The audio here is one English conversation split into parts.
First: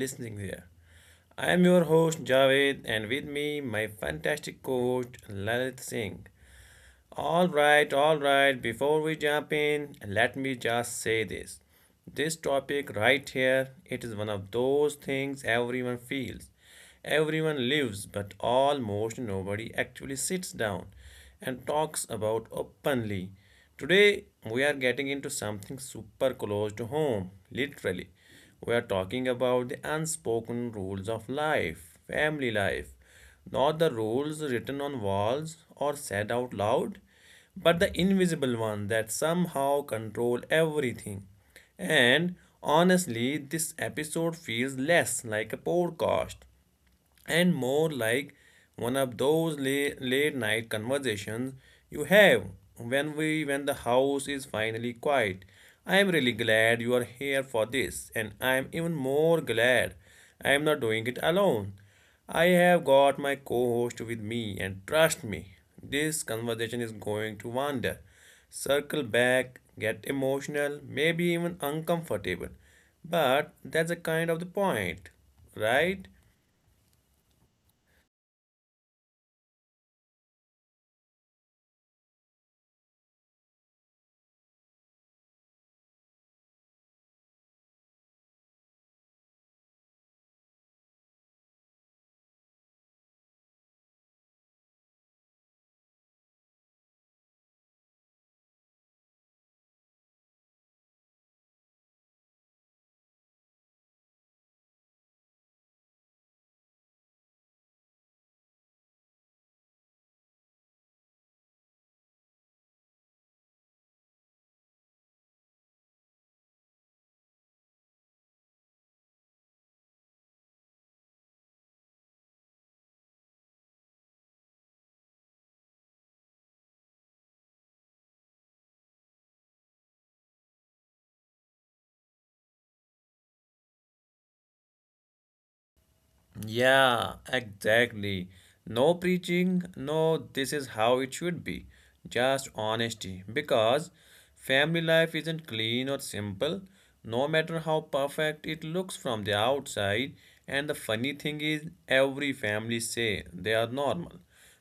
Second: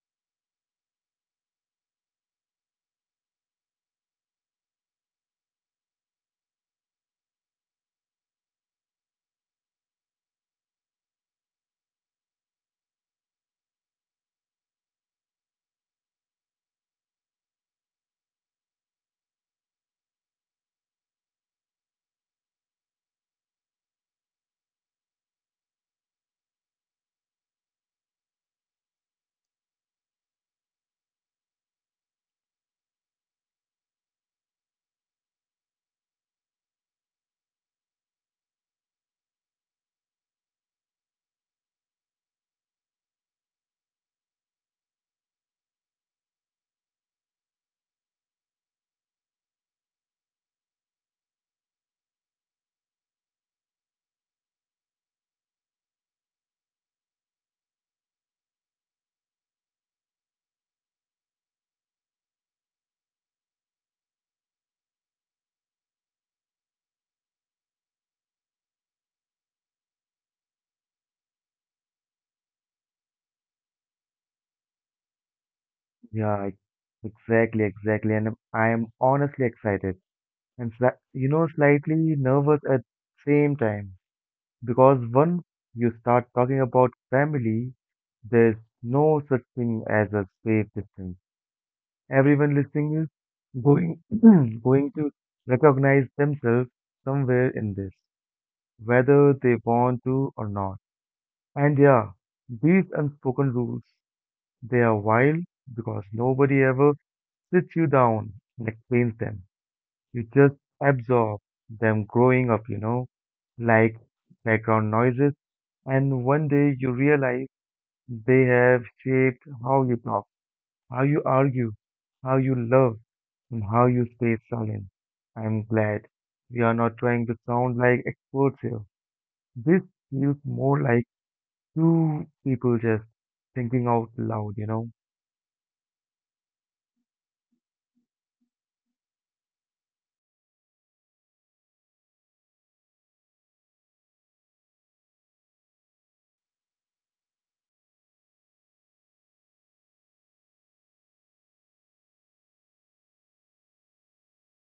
listening there. I am your host Javed and with me my fantastic coach Lalit Singh. All right, all right. Before we jump in, let me just say this. This topic right here, it is one of those things everyone feels. Everyone lives, but almost nobody actually sits down and talks about openly. Today, we are getting into something super close to home, literally. We are talking about the unspoken rules of life, family life, not the rules written on walls or said out loud, but the invisible one that somehow control everything. And honestly, this episode feels less like a podcast and more like one of those late, late night conversations you have when the house is finally quiet. I am really glad you are here for this, and I am even more glad I am not doing it alone. I have got my co-host with me, and trust me, this conversation is going to wander, circle back, get emotional, maybe even uncomfortable, but that's a kind of the point, right? Yeah, ex- exactly, exactly. And I am honestly excited and slightly nervous at same time because once you start talking about family, there's no such thing as a safe distance. Everyone listening is going going to recognize themselves somewhere in this, whether they want to or not. And yeah, these unspoken rules, they are wild because nobody ever sits you down and explains them. You just absorb them growing up, like background noises. And one day you realize they have shaped how you talk, how you argue, how you love, and how you stay silent. I'm glad we are not trying to sound like experts here. This feels more like two people just thinking out loud. Yeah, exactly. No preaching, no, this is how it should be. Just honesty. Because family life isn't clean or simple, no matter how perfect it looks from the outside. And the funny thing is, every family say they are normal.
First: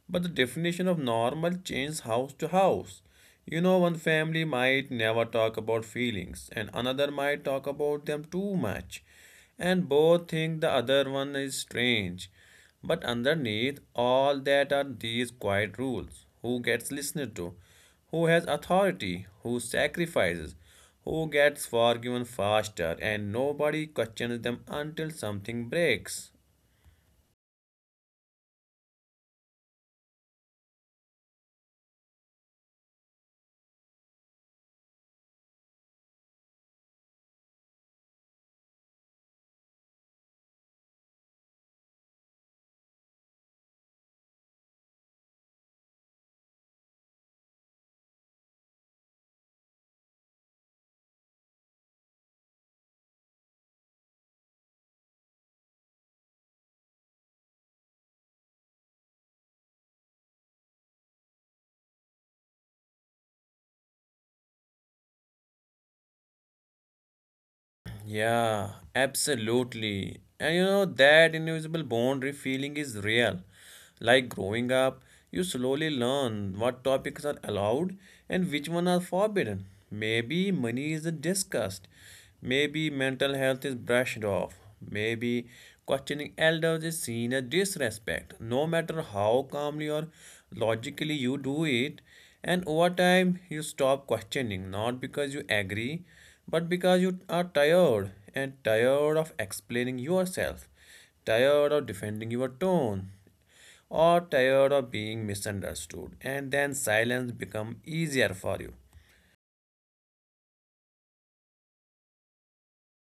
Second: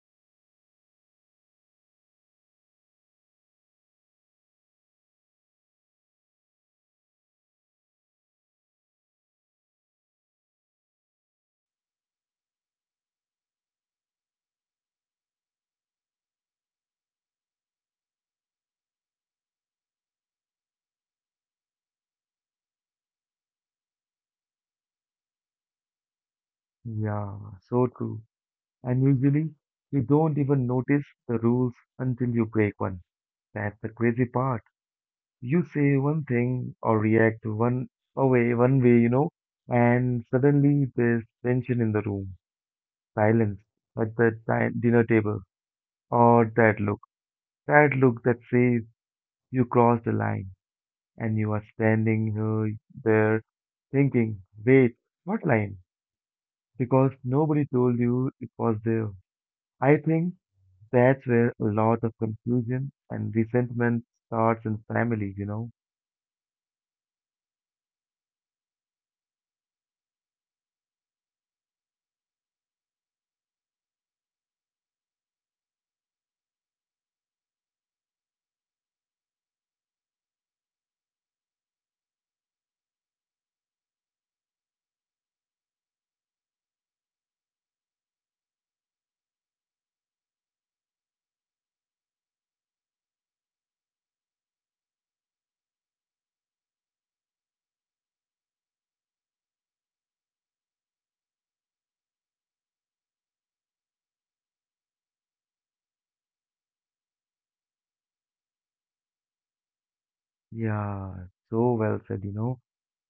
But the definition of normal changes house to house. You know, one family might never talk about feelings, and another might talk about them too much, and both think the other one is strange. But underneath all that are these quiet rules: who gets listened to, who has authority, who sacrifices, who gets forgiven faster, and nobody questions them until something breaks. Yeah, so true. And usually, you don't even notice the rules until you break one. That's the crazy part. You say one thing or react one way, and suddenly there's tension in the room, silence at the dinner table, or that look, that look that says you crossed the line, and you are standing there thinking, wait, what line? Because nobody told you it was there. I think that's where a lot of confusion and resentment starts in families. Yeah, absolutely. And you know, that invisible boundary feeling is real. Like growing up, you slowly learn what topics are allowed and which one are forbidden. Maybe money isn't discussed. Maybe mental health is brushed off. Maybe questioning elders is seen as disrespect, no matter how calmly or logically you do it. And over time, you stop questioning, not because you agree, but because you are tired, and tired of explaining yourself, tired of defending your tone, or tired of being misunderstood. And then silence become easier for you. Yeah, so well said.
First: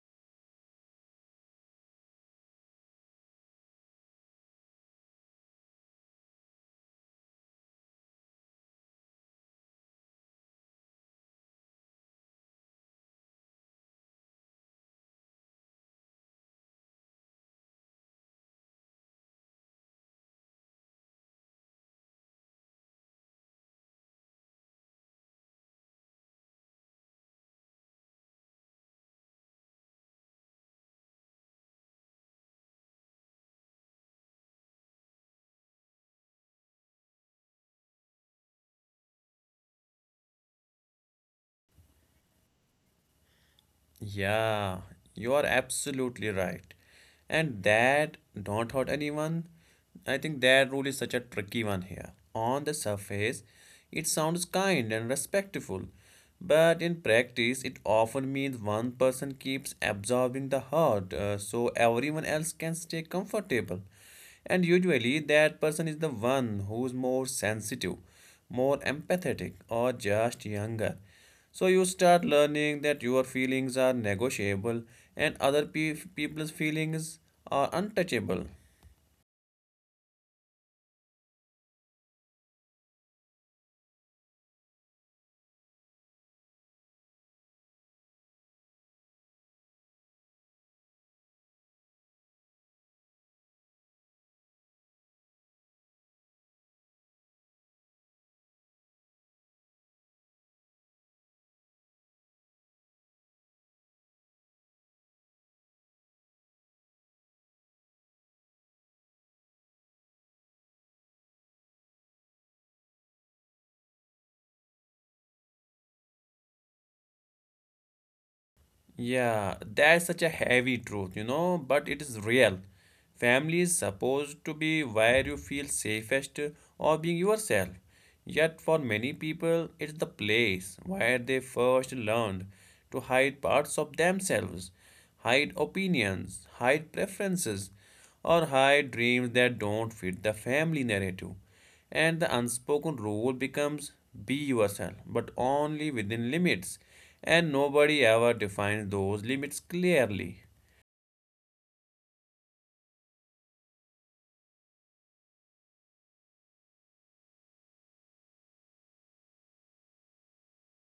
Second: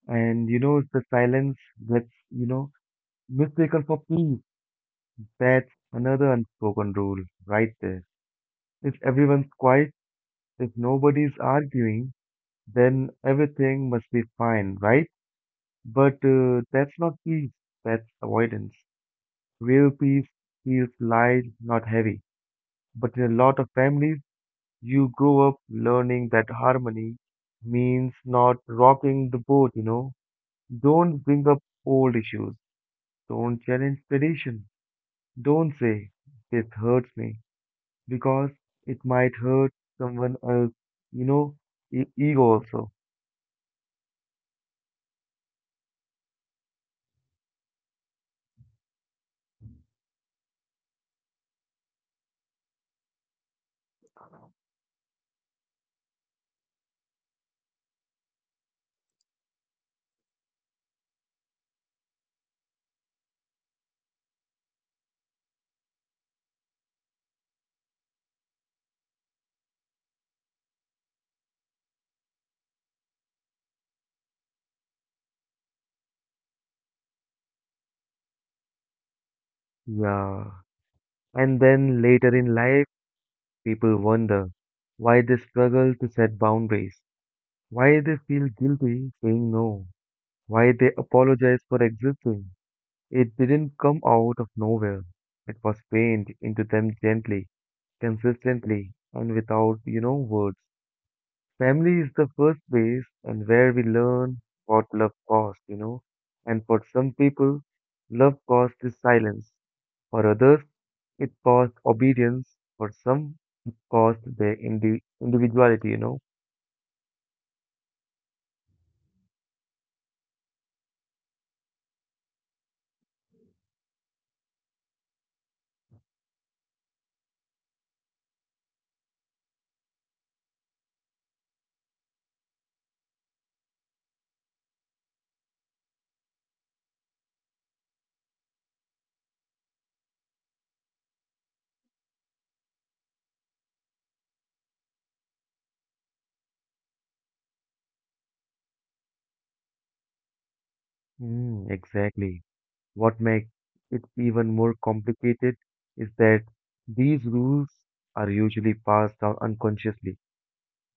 And the silence gets mistaken for peace. That's another unspoken rule right there. If everyone's quiet, if nobody's arguing, then everything must be fine, right? But that's not peace, that's avoidance. Real peace feels light, not heavy. But in a lot of families, you grow up learning that harmony means not rocking the boat. Don't bring up old issues. Don't challenge tradition. Don't say, this hurts me, because it might hurt someone else, you know, ego also. Yeah, you are absolutely right. And that don't hurt anyone. I think that rule is such a tricky one here. On the surface, it sounds kind and respectful, but in practice, it often means one person keeps absorbing the hurt, so everyone else can stay comfortable. And usually, that person is the one who's more sensitive, more empathetic, or just younger. So you start learning that your feelings are negotiable and people's feelings are untouchable. Yeah. And then later in life, people wonder why they struggle to set boundaries, why they feel guilty saying no, why they apologize for existing. It didn't come out of nowhere. It was painted into them gently, consistently, and without words. Family is the first place and where we learn what love costs, And for some people, love costs is silence. For others, it costs obedience. For some, it costs their individuality, Yeah, that's such a heavy truth, you know, but it is real. Family is supposed to be where you feel safest or being yourself. Yet, for many people, it's the place where they first learned to hide parts of themselves, hide opinions, hide preferences, or hide dreams that don't fit the family narrative. And the unspoken rule becomes be yourself, but only within limits. And nobody ever defines those limits clearly. Mm, exactly. What makes it even more complicated is that these rules are usually passed down unconsciously.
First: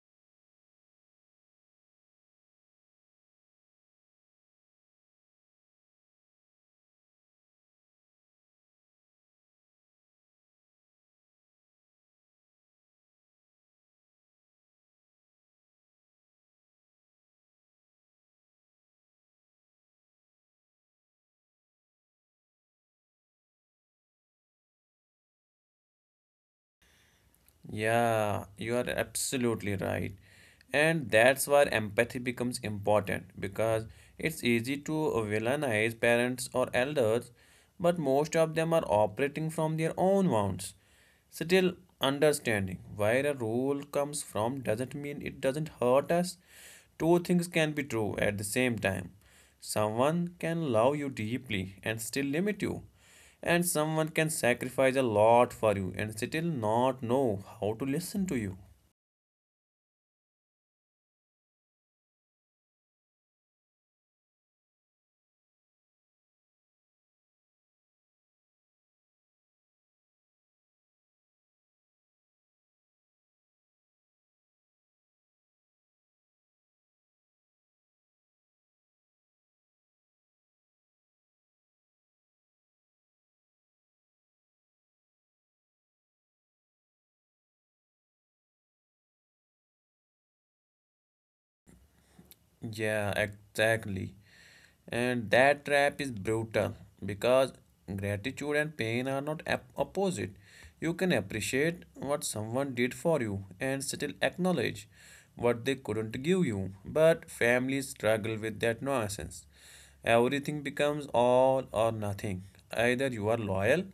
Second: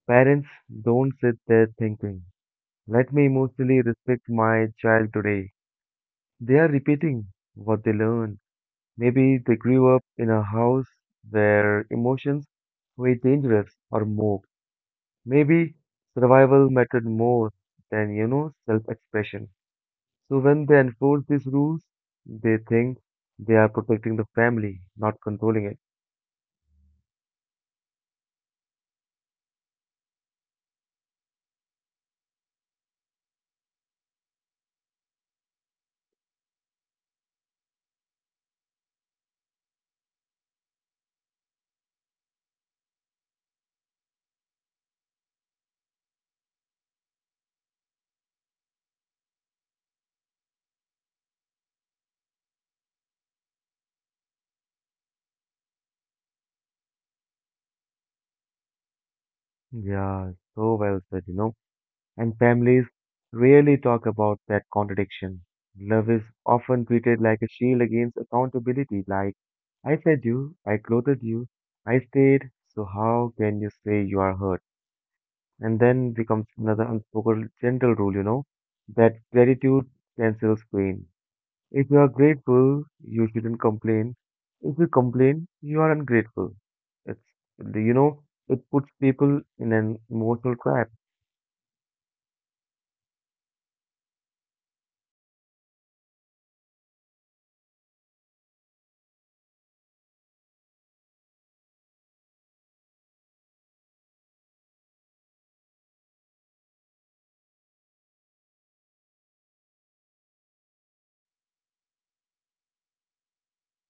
Parents don't sit there thinking, let me emotionally respect my child today. They are repeating what they learn. Maybe they grew up in a house where emotions were dangerous or mocked. Maybe survival mattered more than, self expression. So when they enforce these rules, they think they are protecting the family, not controlling it. Yeah, you are absolutely right. And that's where empathy becomes important, because it's easy to villainize parents or elders, but most of them are operating from their own wounds. Still, understanding where a rule comes from doesn't mean it doesn't hurt us. Two things can be true at the same time. Someone can love you deeply and still limit you. And someone can sacrifice a lot for you and still not know how to listen to you. Yeah, so well said. And families rarely talk about that contradiction. Love is often treated like a shield against accountability, like, I fed you, I clothed you, I stayed, so how can you say you are hurt? And then becomes another unspoken gentle rule, that gratitude cancels pain. If you are grateful, you shouldn't complain. If you complain, you are ungrateful. It's, you know, it puts people in an emotional trap. Yeah, exactly. And that trap is brutal because gratitude and pain are not opposite. You can appreciate what someone did for you and still acknowledge what they couldn't give you. But families struggle with that nonsense. Everything becomes all or nothing. Either you are loyal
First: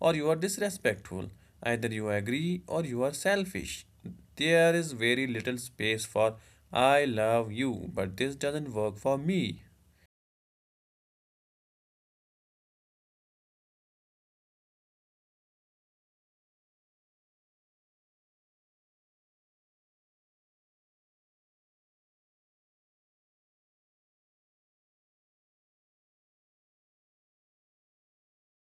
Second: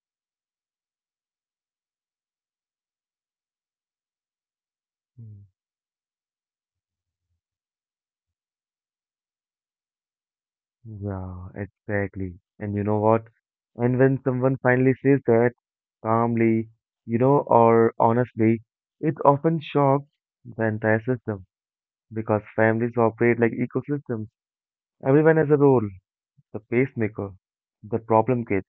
or you are disrespectful. Either you agree or you are selfish. There is very Mm, little space for I love you, but this doesn't work for me. yeah, exactly. And you know what? And when someone finally says that calmly, or honestly, it often shocks the entire system because families operate like ecosystems. Everyone has a role, the pacemaker, the problem kid,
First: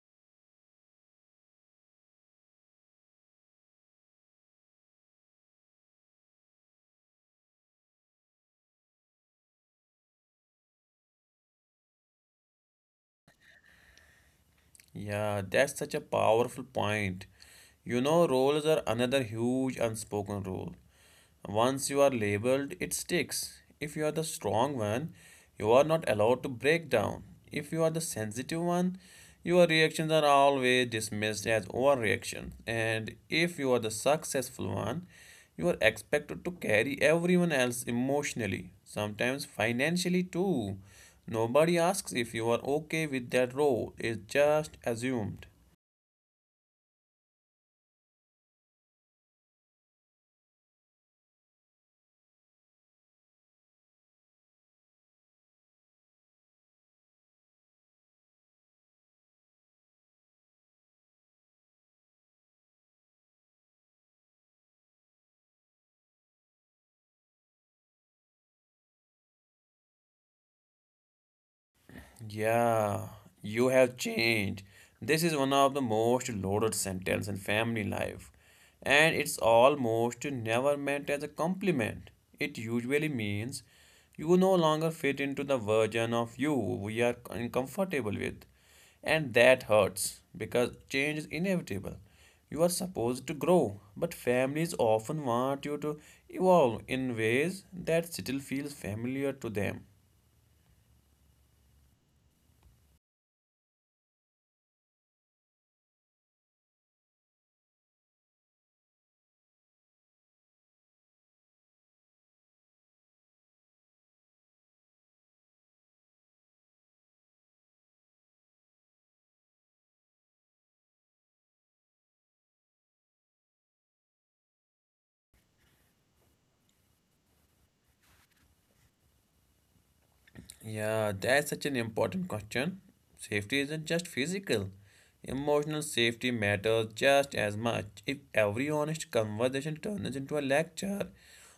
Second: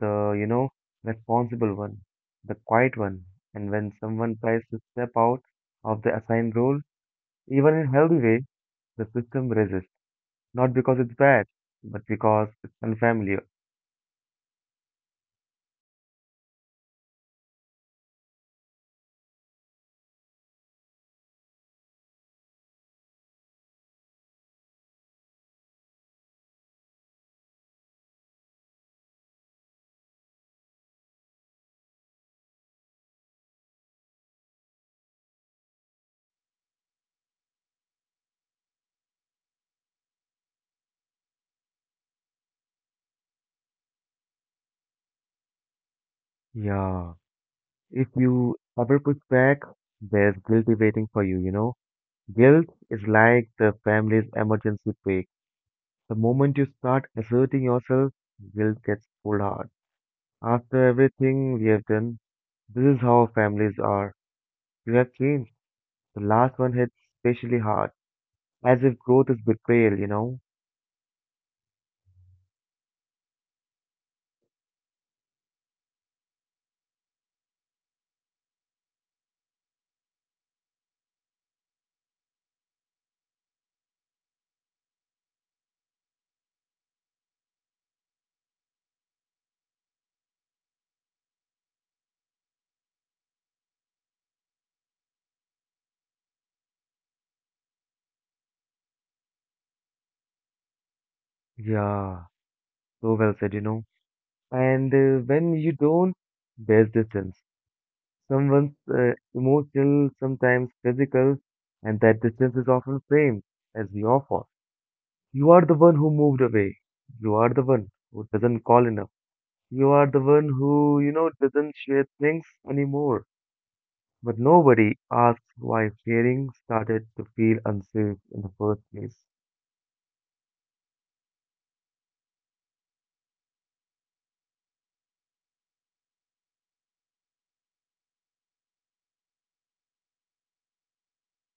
the responsible one, the quiet one. And when someone tries to step out of the assigned role, even in a healthy way, the system resists. Not because it's bad, but because it's unfamiliar. Yeah, that's such a powerful point. You know, roles are another huge unspoken rule. Once you are labeled, it sticks. If you are the strong one, you are not allowed to break down. If you are the sensitive one, your reactions are always dismissed as overreaction. And if you are the successful one, you are expected to carry everyone else emotionally, sometimes financially too. Nobody asks if you are okay with that role, it's just assumed. Yeah. If you ever push back, there's guilty waiting for you, you know? Guilt is like the family's emergency brake. The moment you start asserting yourself, guilt gets pulled hard. After everything we have done, this is how families are. You have changed. The last one hits especially hard, as if growth is betrayal. Yeah, you have changed. This is one of the most loaded sentences in family life, and it's almost never meant as a compliment. It usually means you no longer fit into the version of you we are uncomfortable with, and that hurts because change is inevitable. You are supposed to grow, but families often want you to evolve in ways that still feels familiar to them. Yeah, so well said. And when you don't, there's distance. Someone's emotional, sometimes physical, and that distance is often framed as your fault. You are the one who moved away. You are the one who doesn't call enough. You are the one who doesn't share things anymore. But nobody asks why sharing started to feel unsafe in the first place. Yeah, that's such an important question. Safety isn't just physical. Emotional safety matters just as much. If every honest conversation turns into a lecture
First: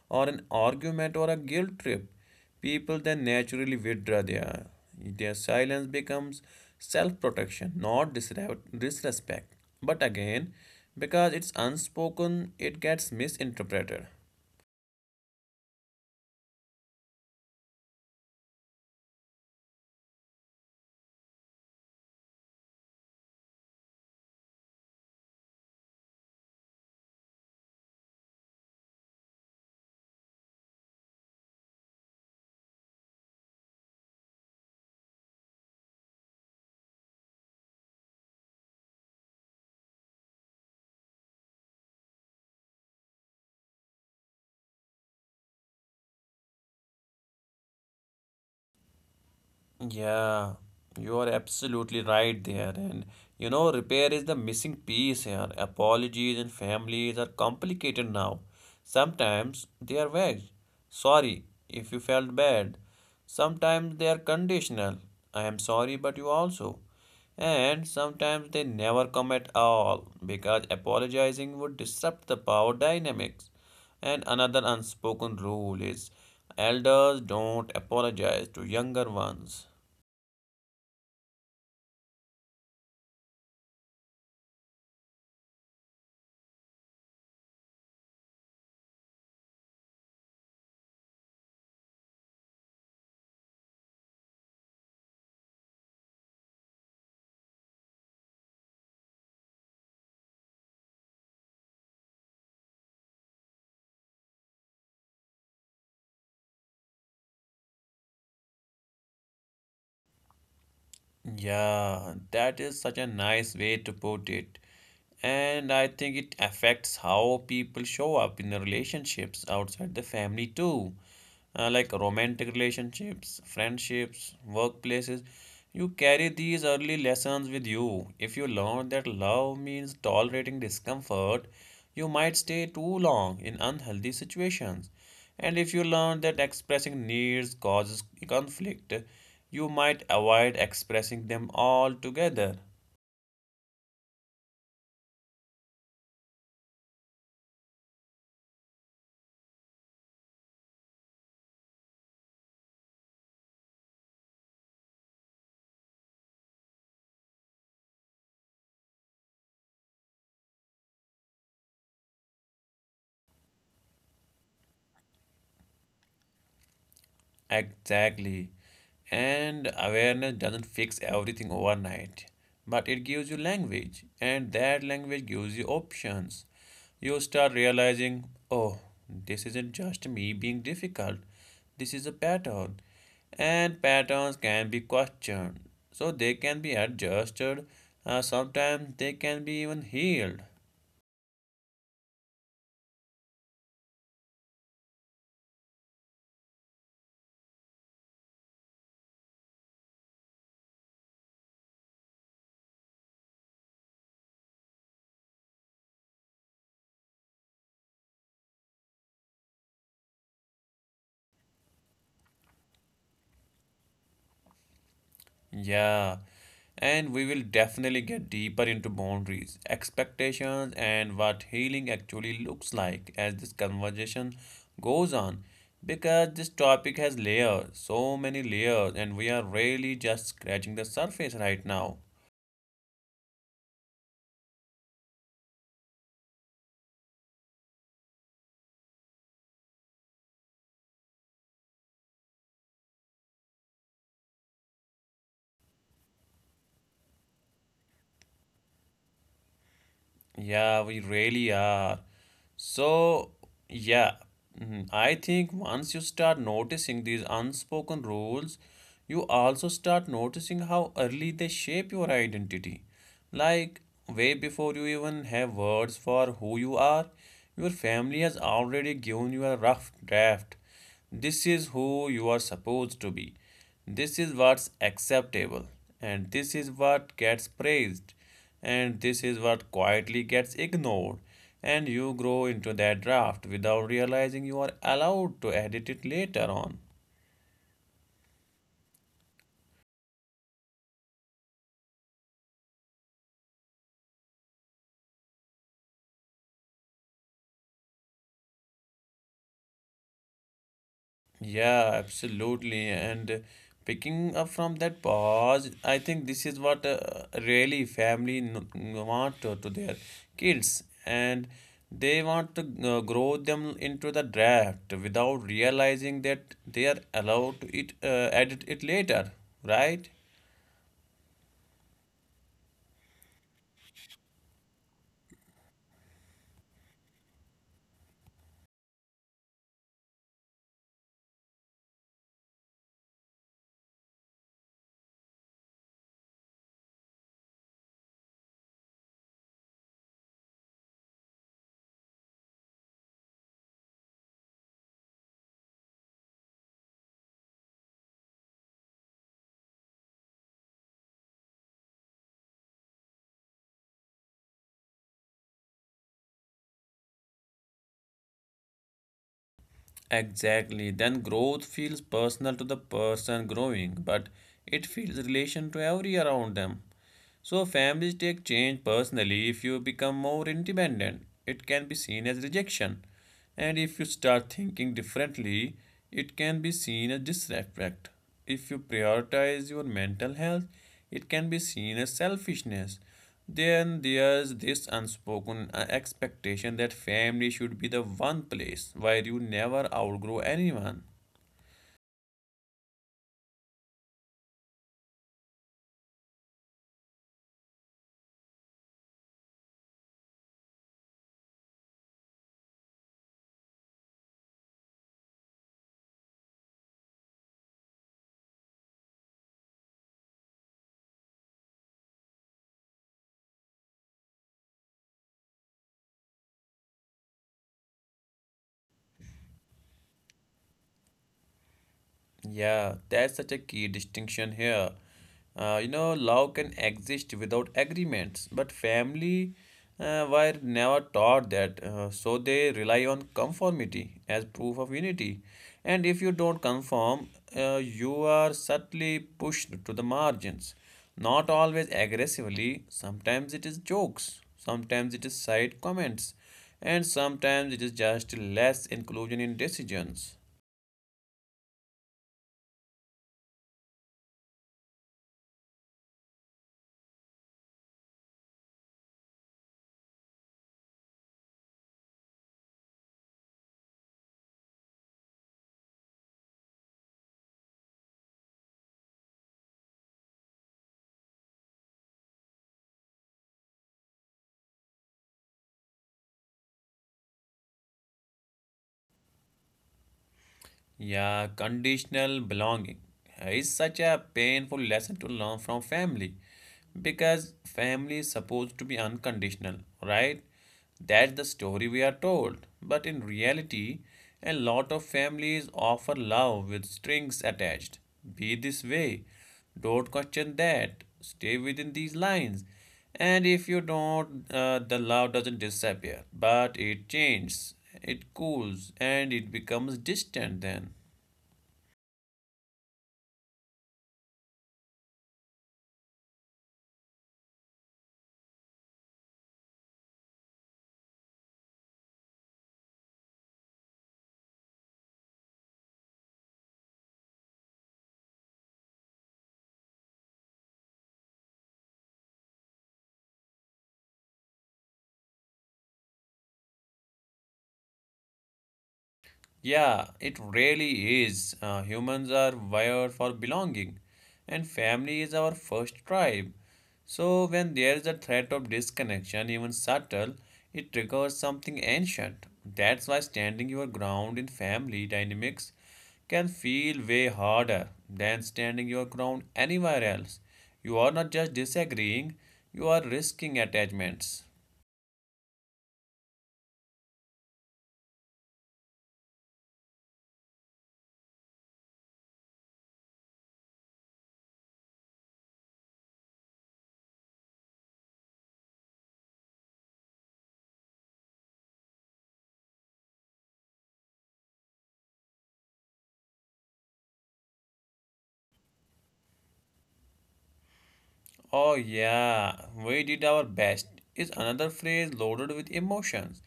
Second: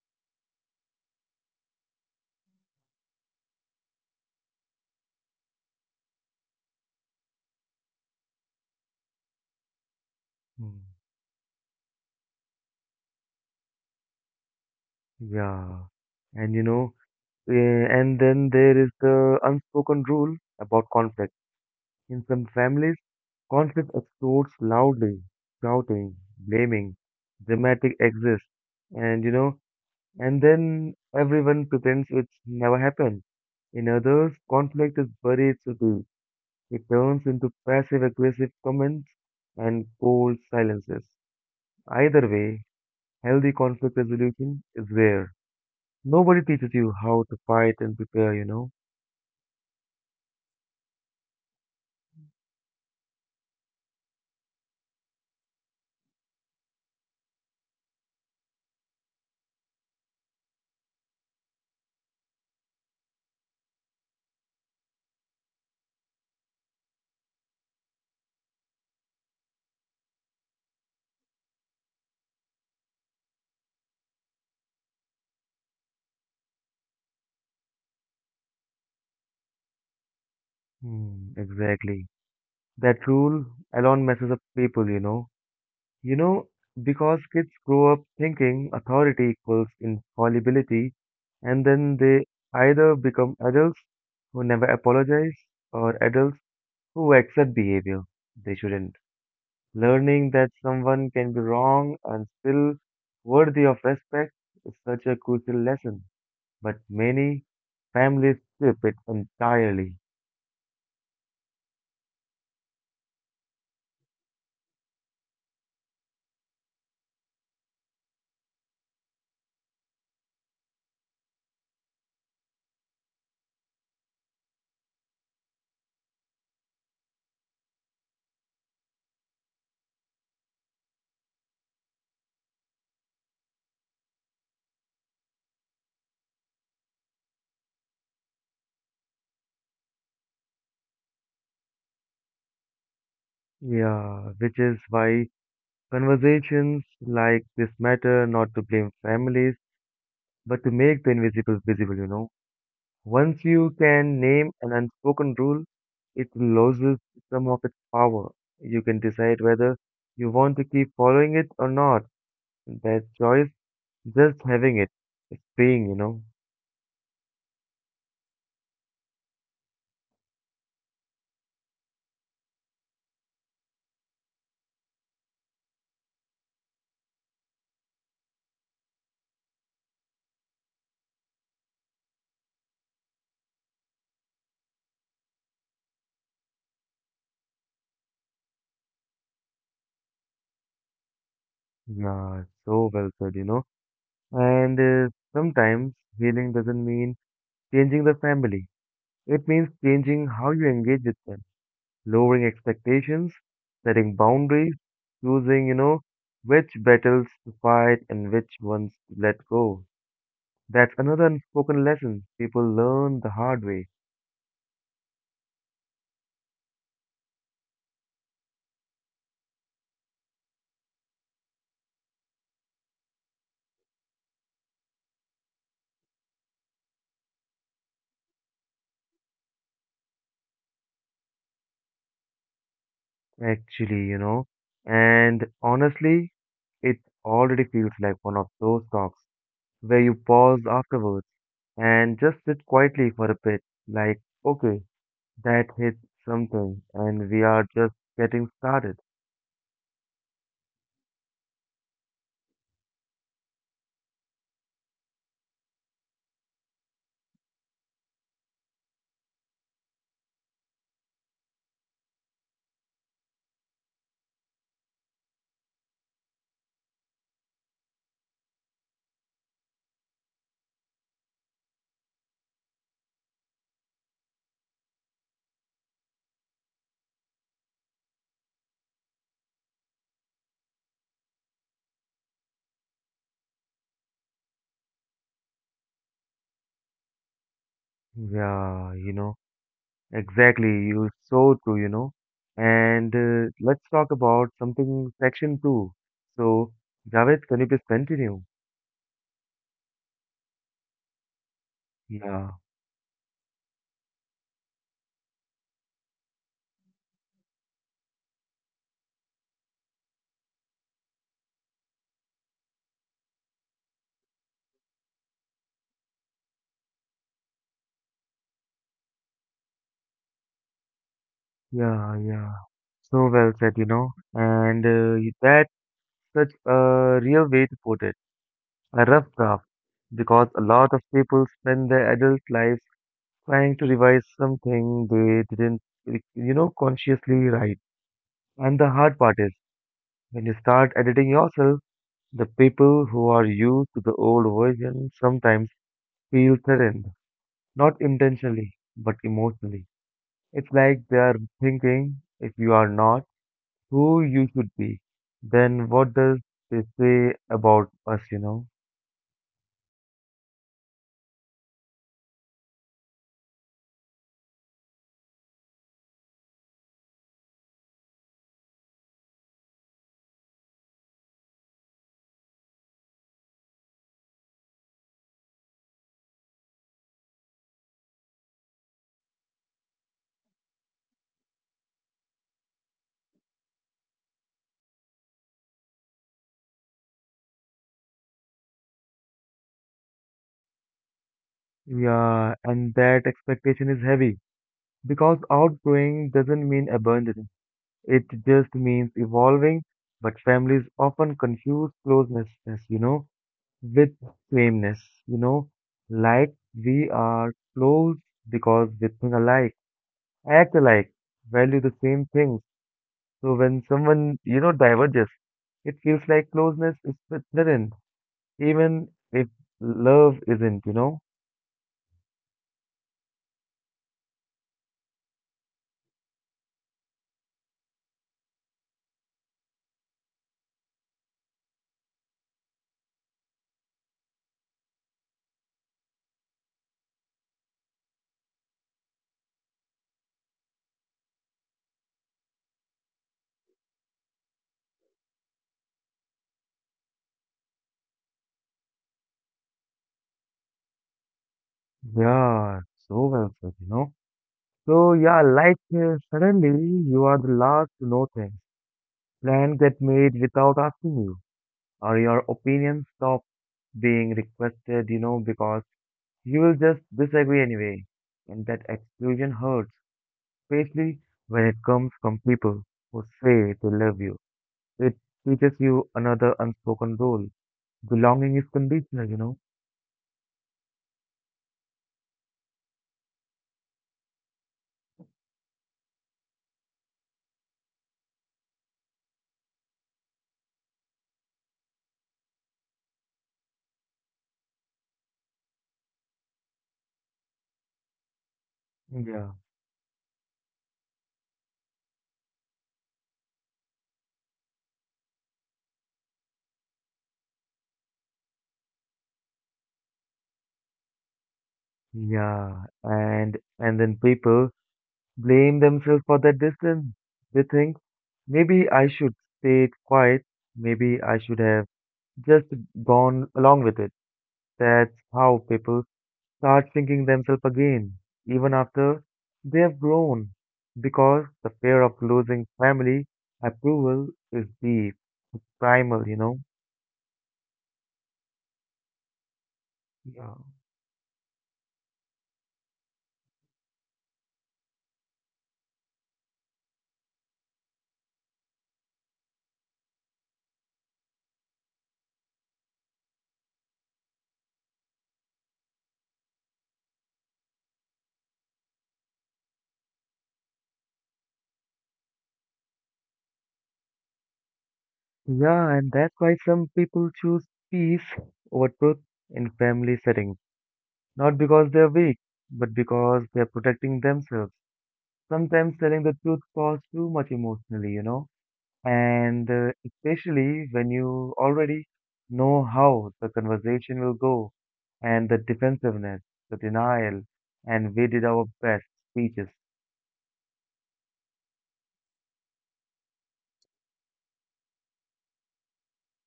or an argument or a guilt trip, people then naturally withdraw. Their silence becomes self-protection, not disrespect. But again, Hmm. because it's unspoken, it gets misinterpreted. Yeah. And you know, eh, and then there is the unspoken rule about conflict. In some families, conflict explodes loudly, shouting, blaming, dramatic exists. And you know, and then everyone pretends it's never happened. In others, conflict is buried subtly. It turns into passive aggressive comments and cold silences. Either way, healthy conflict resolution is rare. Nobody teaches you how to fight and prepare, Yeah, you are absolutely right there. And you know, repair is the missing piece here. Apologies and families are complicated now. Sometimes they are vague. Sorry if you felt bad. Sometimes they are conditional. I am sorry, but you also. And sometimes they never come at all because apologizing would disrupt the power dynamics. And another unspoken rule is elders don't apologize to younger ones. Hmm, exactly. That rule alone messes up people, You know, because kids grow up thinking authority equals infallibility, and then they either become adults who never apologize or adults who accept behavior they shouldn't. Learning that someone can be wrong and still worthy of respect is such a crucial lesson, but many families skip it entirely. Yeah, that is such a nice way to put it. And I think it affects how people show up in the relationships outside the family too. Like romantic relationships, friendships, workplaces. You carry these early lessons with you. If you learn that love means tolerating discomfort, you might stay too long in unhealthy situations. And if you learn that expressing needs causes conflict, you might avoid expressing them altogether. Yeah, which is why conversations like this matter not to blame families, but to make the invisible visible, Once you can name an unspoken rule, it loses some of its power. You can decide whether you want to keep following it or not. That choice, just having it, it's being, Exactly. And awareness doesn't fix everything overnight, but it gives you language, and that language gives you options. You start realizing, oh, this isn't just me being difficult, this is a pattern. And patterns can be questioned, so they can be adjusted, sometimes they can be even healed. yeah, so well said. And sometimes healing doesn't mean changing the family. It means changing how you engage with them, lowering expectations, setting boundaries, choosing which battles to fight and which ones to let go. That's another unspoken lesson people learn the hard way, Yeah, and we will definitely get deeper into boundaries, expectations, and what healing actually looks like as this conversation goes on. Because this topic has layers, so many layers, and we are really just scratching the surface right now. actually, And honestly, it already feels like one of those talks where you pause afterwards and just sit quietly for a bit, like, okay, that hit something, and we are just getting started. Yeah, we really are. So, yeah, mhm, I think once you start noticing these unspoken rules, you also start noticing how early they shape your identity. Like, way before you even have words for who you are, your family has already given you a rough draft. This is who you are supposed to be. This is what's acceptable, and this is what gets praised, and this is what quietly gets ignored. And you grow into that draft without realizing you are allowed to edit it later on. Yeah, exactly. You're so true, And let's talk about something section two. So, Javed, can you please continue? Yeah, Yeah, absolutely. And picking up from that pause, I think this is what really family want to, their kids, and they want to grow them into the draft without realizing that they are allowed to it, edit it later, right? yeah. So well said, That's such a real way to put it. A rough draft because a lot of people spend their adult lives trying to revise something they didn't, consciously write. And the hard part is when you start editing yourself, the people who are used to the old version sometimes feel threatened, not intentionally, but emotionally. It's like they are thinking if you are not who you should be, then what does they say about us, Exactly. Then growth feels personal to the person growing, but it feels relation to every around them. So families take change personally. If you become more independent, it can be seen as rejection. And if you start thinking differently, it can be seen as disrespect. If you prioritize your mental health, it can be seen as selfishness. Then there's this unspoken expectation that family should be the one place where you never outgrow anyone. Yeah, and that expectation is heavy because outgrowing doesn't mean abandon, it just means evolving. But families often confuse closeness, you know, with sameness, you know, like we are close because we think alike, act alike, value the same things. So when someone, diverges, it feels like closeness is within, even if love isn't, Yeah, that's such a key distinction here. You know, love can exist without agreements, but family were never taught that, so they rely on conformity as proof of unity. And if you don't conform, you are subtly pushed to the margins. Not always aggressively, sometimes it is jokes, sometimes it is side comments, and sometimes it is just less inclusion in decisions. Yeah, so well said, So yeah, suddenly you are the last to know things. Plans get made without asking you, or your opinions stop being requested, because you will just disagree anyway. And that exclusion hurts, especially when it comes from people who say they love you. It teaches you another unspoken rule. Belonging is conditional, Yeah, conditional belonging is such a painful lesson to learn from family because family is supposed to be unconditional, right? That's the story we are told. But in reality, a lot of families offer love with strings attached. Be this way. Yeah. Don't question that. Stay within these lines. And if you don't, the love doesn't disappear, but it changes, it cools, and it becomes distant then. Yeah. And then people blame themselves for that distance. They think maybe I should stay quiet, maybe I should have just gone along with it. That's how people start thinking themselves again, even after they have grown, because the fear of losing family approval is deep, primal, Yeah, it Yeah. really is. Humans are wired for belonging, and family is our first tribe. So, when there is a threat of disconnection, even subtle, it triggers something ancient. That's why standing your ground in family dynamics can feel way harder than standing your ground anywhere else. You are not just disagreeing, you are risking attachments. Yeah, and that's why some people choose peace over truth in family settings, not because they're weak, but because they're protecting themselves. Sometimes telling the truth costs too much emotionally, and especially when you already know how the conversation will go and the defensiveness, the denial, and we did our best speeches. Oh, yeah, we did our best is another phrase loaded with emotions.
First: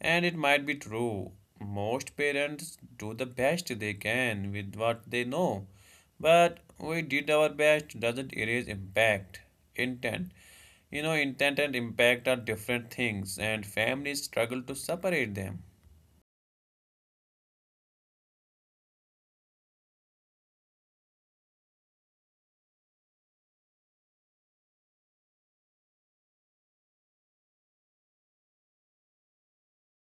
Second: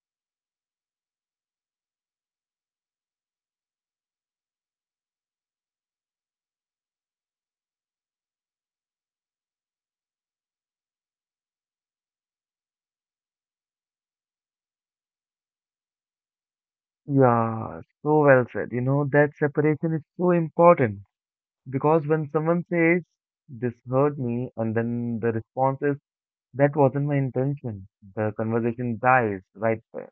And it might be true. Most parents do the best they can with what they know. But we did our best doesn't erase impact, intent. You know, intent and impact are different things, and families struggle to separate them. Yeah, so well said. You know, that separation is so important because when someone says, this hurt me, and then the response is, that wasn't my intention, the conversation dies right there.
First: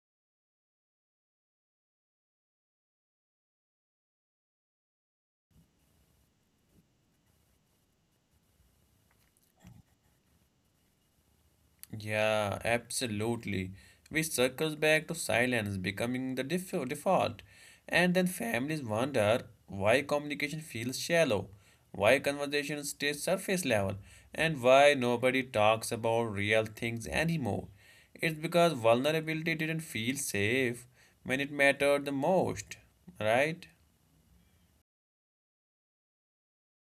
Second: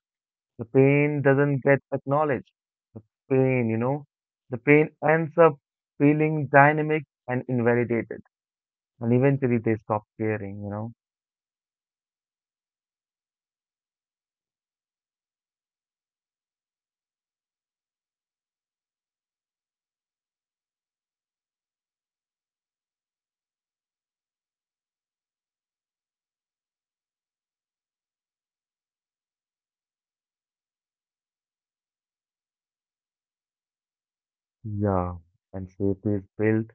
The pain doesn't get acknowledged. The pain, the pain ends up feeling dynamic and invalidated. And eventually they stop caring, Yeah, absolutely. Which circles back to silence becoming the default. And then families wonder why communication feels shallow, why conversations stay surface level, and why nobody talks about real things anymore. It's because vulnerability didn't feel safe when it mattered the most, right? Yeah. And safety is built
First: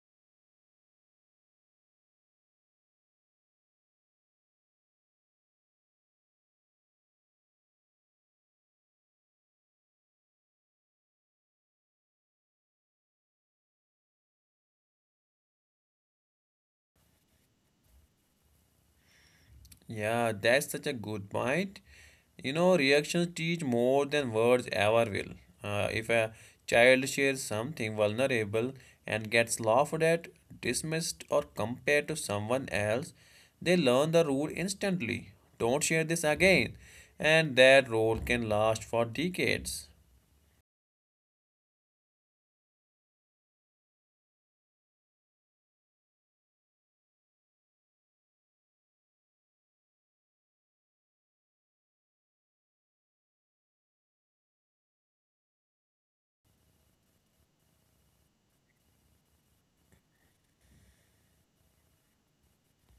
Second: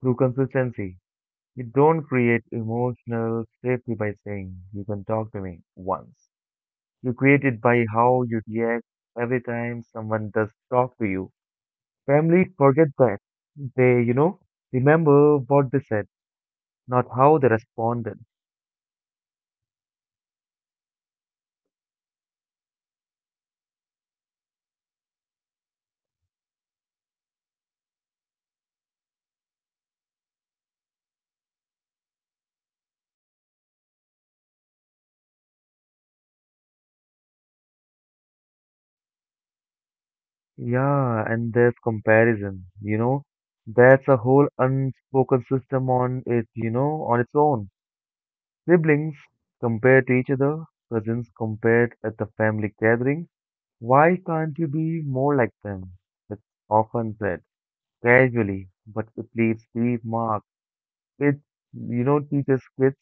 through consistency. You don't create emotional safety by saying, you can talk to me once. You create it by how you react every time someone does talk to you. Family forget that. They remember what they said, not how they responded. Yeah, that's such a good point. You know, reactions teach more than words ever will. If a child shares something vulnerable and gets laughed at, dismissed, or compared to someone else, they learn the rule instantly. Don't share this again. And that rule can last for decades. Yeah, and there's comparison, That's a whole unspoken system on it, on its own. Siblings compared to each other, cousins compared at the family gathering. Why can't you be more like them? It's often said casually, but it leaves deep marks. It teaches kids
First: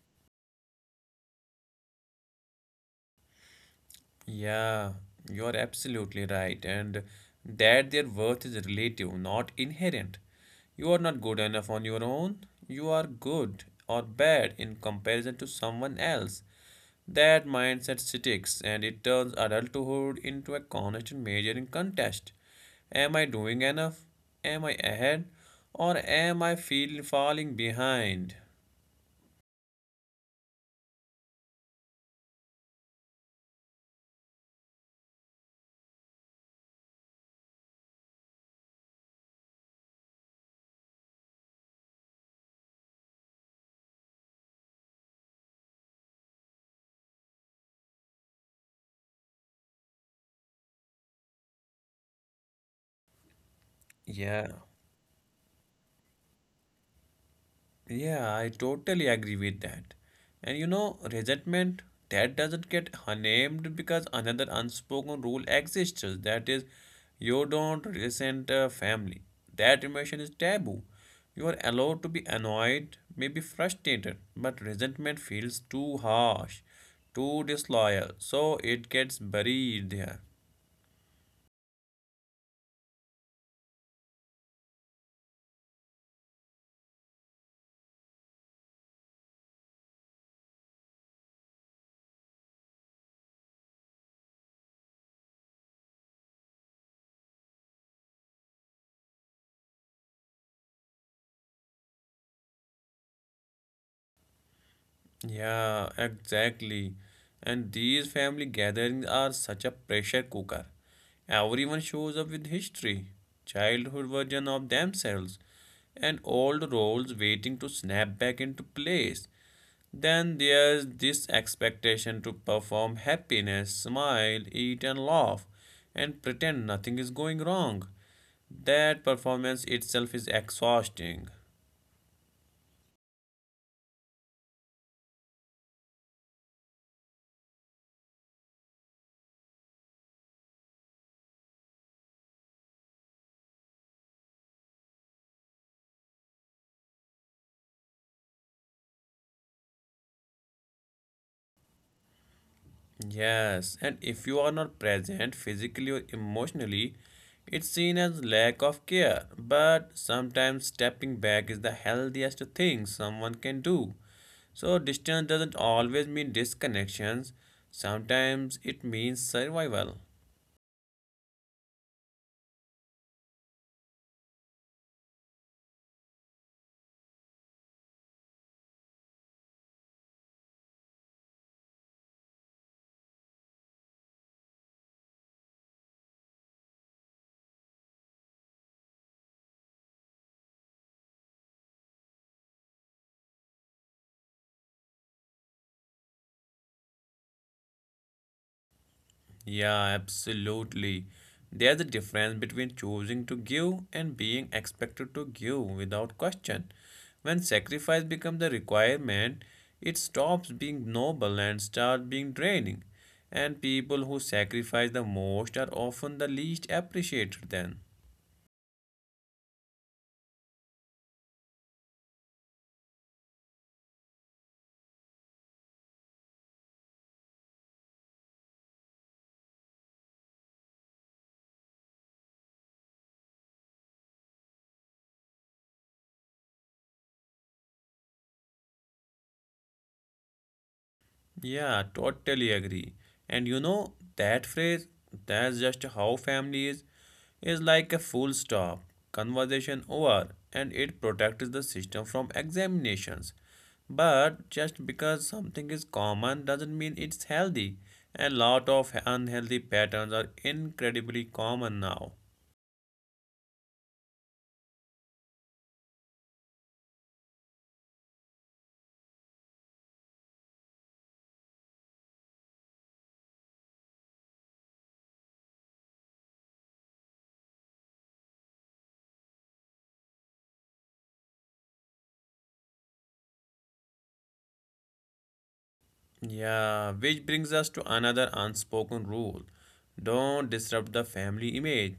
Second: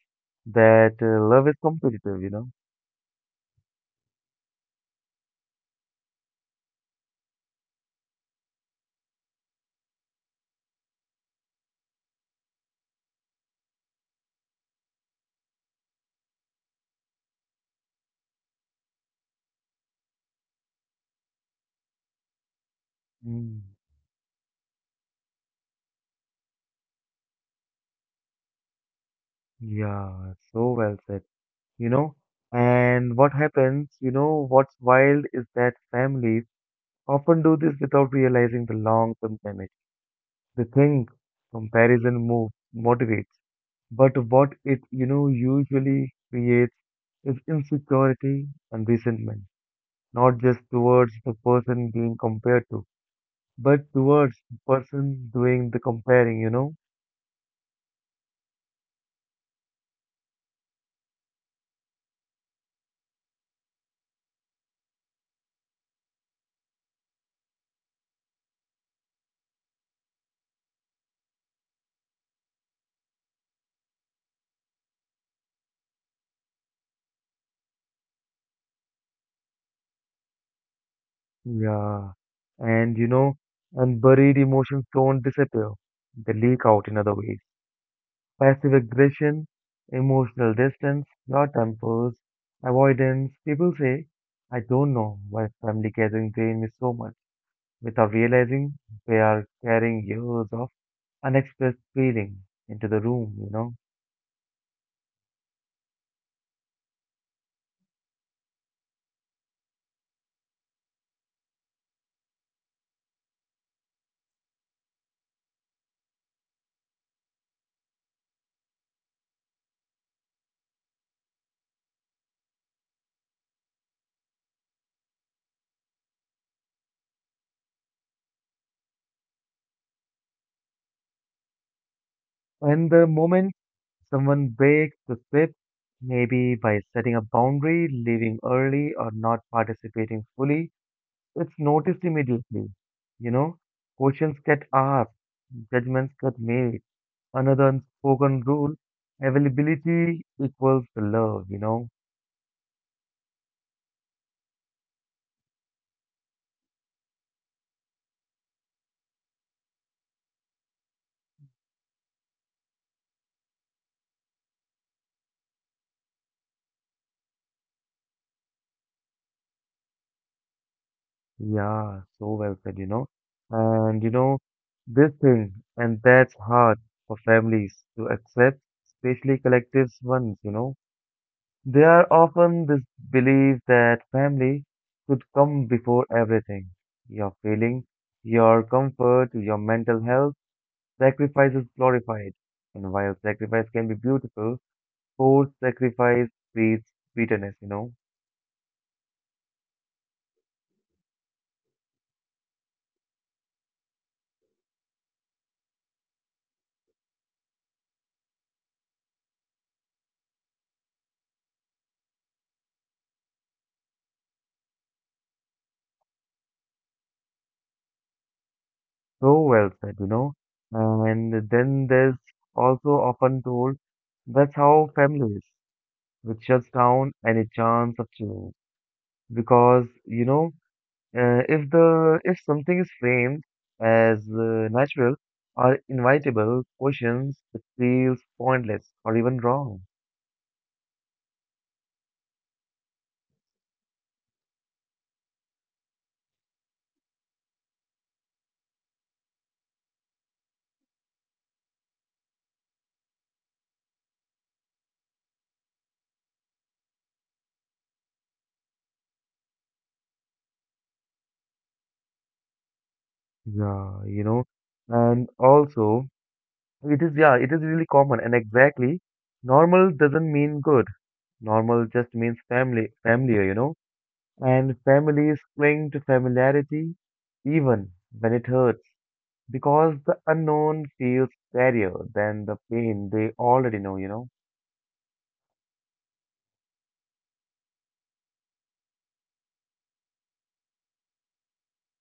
that love is competitive, Yeah, you're absolutely right. And that their worth is relative, not inherent. You are not good enough on your own. You are good or bad in comparison to someone else. That mindset sticks and it turns adulthood into a constant measuring contest. Am I doing Mm, enough? Am I ahead? Or am I feel falling behind? yeah, so well said. you know. And what happens, what's wild is that families often do this without realizing the long-term damage. They think comparison move motivates, but what it usually creates is insecurity and resentment, not just towards the person being compared to, but towards Yeah. the person doing the comparing. Yeah, I totally agree with that. And you know, resentment that doesn't get named because another unspoken rule exists. That is, you don't resent a family. That emotion is taboo. You are allowed to be annoyed, maybe frustrated, but resentment feels too harsh, too disloyal, so it gets buried there. Yeah. And, you know, and buried emotions don't disappear. They leak out in other ways. Passive aggression, emotional distance, short tempers, avoidance. People say, I don't know why family gathering drain me so much without realizing they are carrying years of unexpressed feeling into the room. Yeah, exactly. And these family gatherings are such a pressure cooker. Everyone shows up with history, childhood version of themselves, and old roles waiting to snap back into place. Then there's this expectation to perform happiness, smile, eat and laugh, and pretend nothing is going wrong. That performance itself is exhausting. And the moment someone breaks the script, maybe by setting a boundary, leaving early, or not participating fully, it's noticed immediately, you know. Questions get asked, judgments get made. Another unspoken rule, availability equals love. Yes, and if you are not present physically or emotionally, it's seen as lack of care. But sometimes stepping back is the healthiest thing someone can do. So, distance doesn't always mean disconnections, sometimes it means survival. Yeah, so well said. And this thing, and that's hard for families to accept, especially collective ones. They are often this belief that family should come before everything. Your feeling, your comfort, your mental health, sacrifice is glorified. And while sacrifice can be beautiful, forced sacrifice breeds bitterness. Yeah, absolutely. There's a difference between choosing to give and being expected to give without question. When sacrifice becomes a requirement, it stops being noble and starts being draining. And people who sacrifice the most are often the least appreciated then. So well said. And then there's also often told that's how family is, which shuts down any chance of change. Because, if the if something is framed as natural or inevitable, questions it feels pointless or even wrong. Yeah, totally agree. And you know, that phrase, that's just how family is like a full stop, conversation over, and it protects the system from examinations. But just because something is common doesn't mean it's healthy. A lot of unhealthy patterns are incredibly common now. Yeah, and also it is yeah, it is really common and exactly normal doesn't mean good. Normal just means familiar, and families cling to familiarity even when it hurts because the unknown feels scarier than the pain they already know. Yeah, which brings us to another unspoken rule don't disrupt the family image.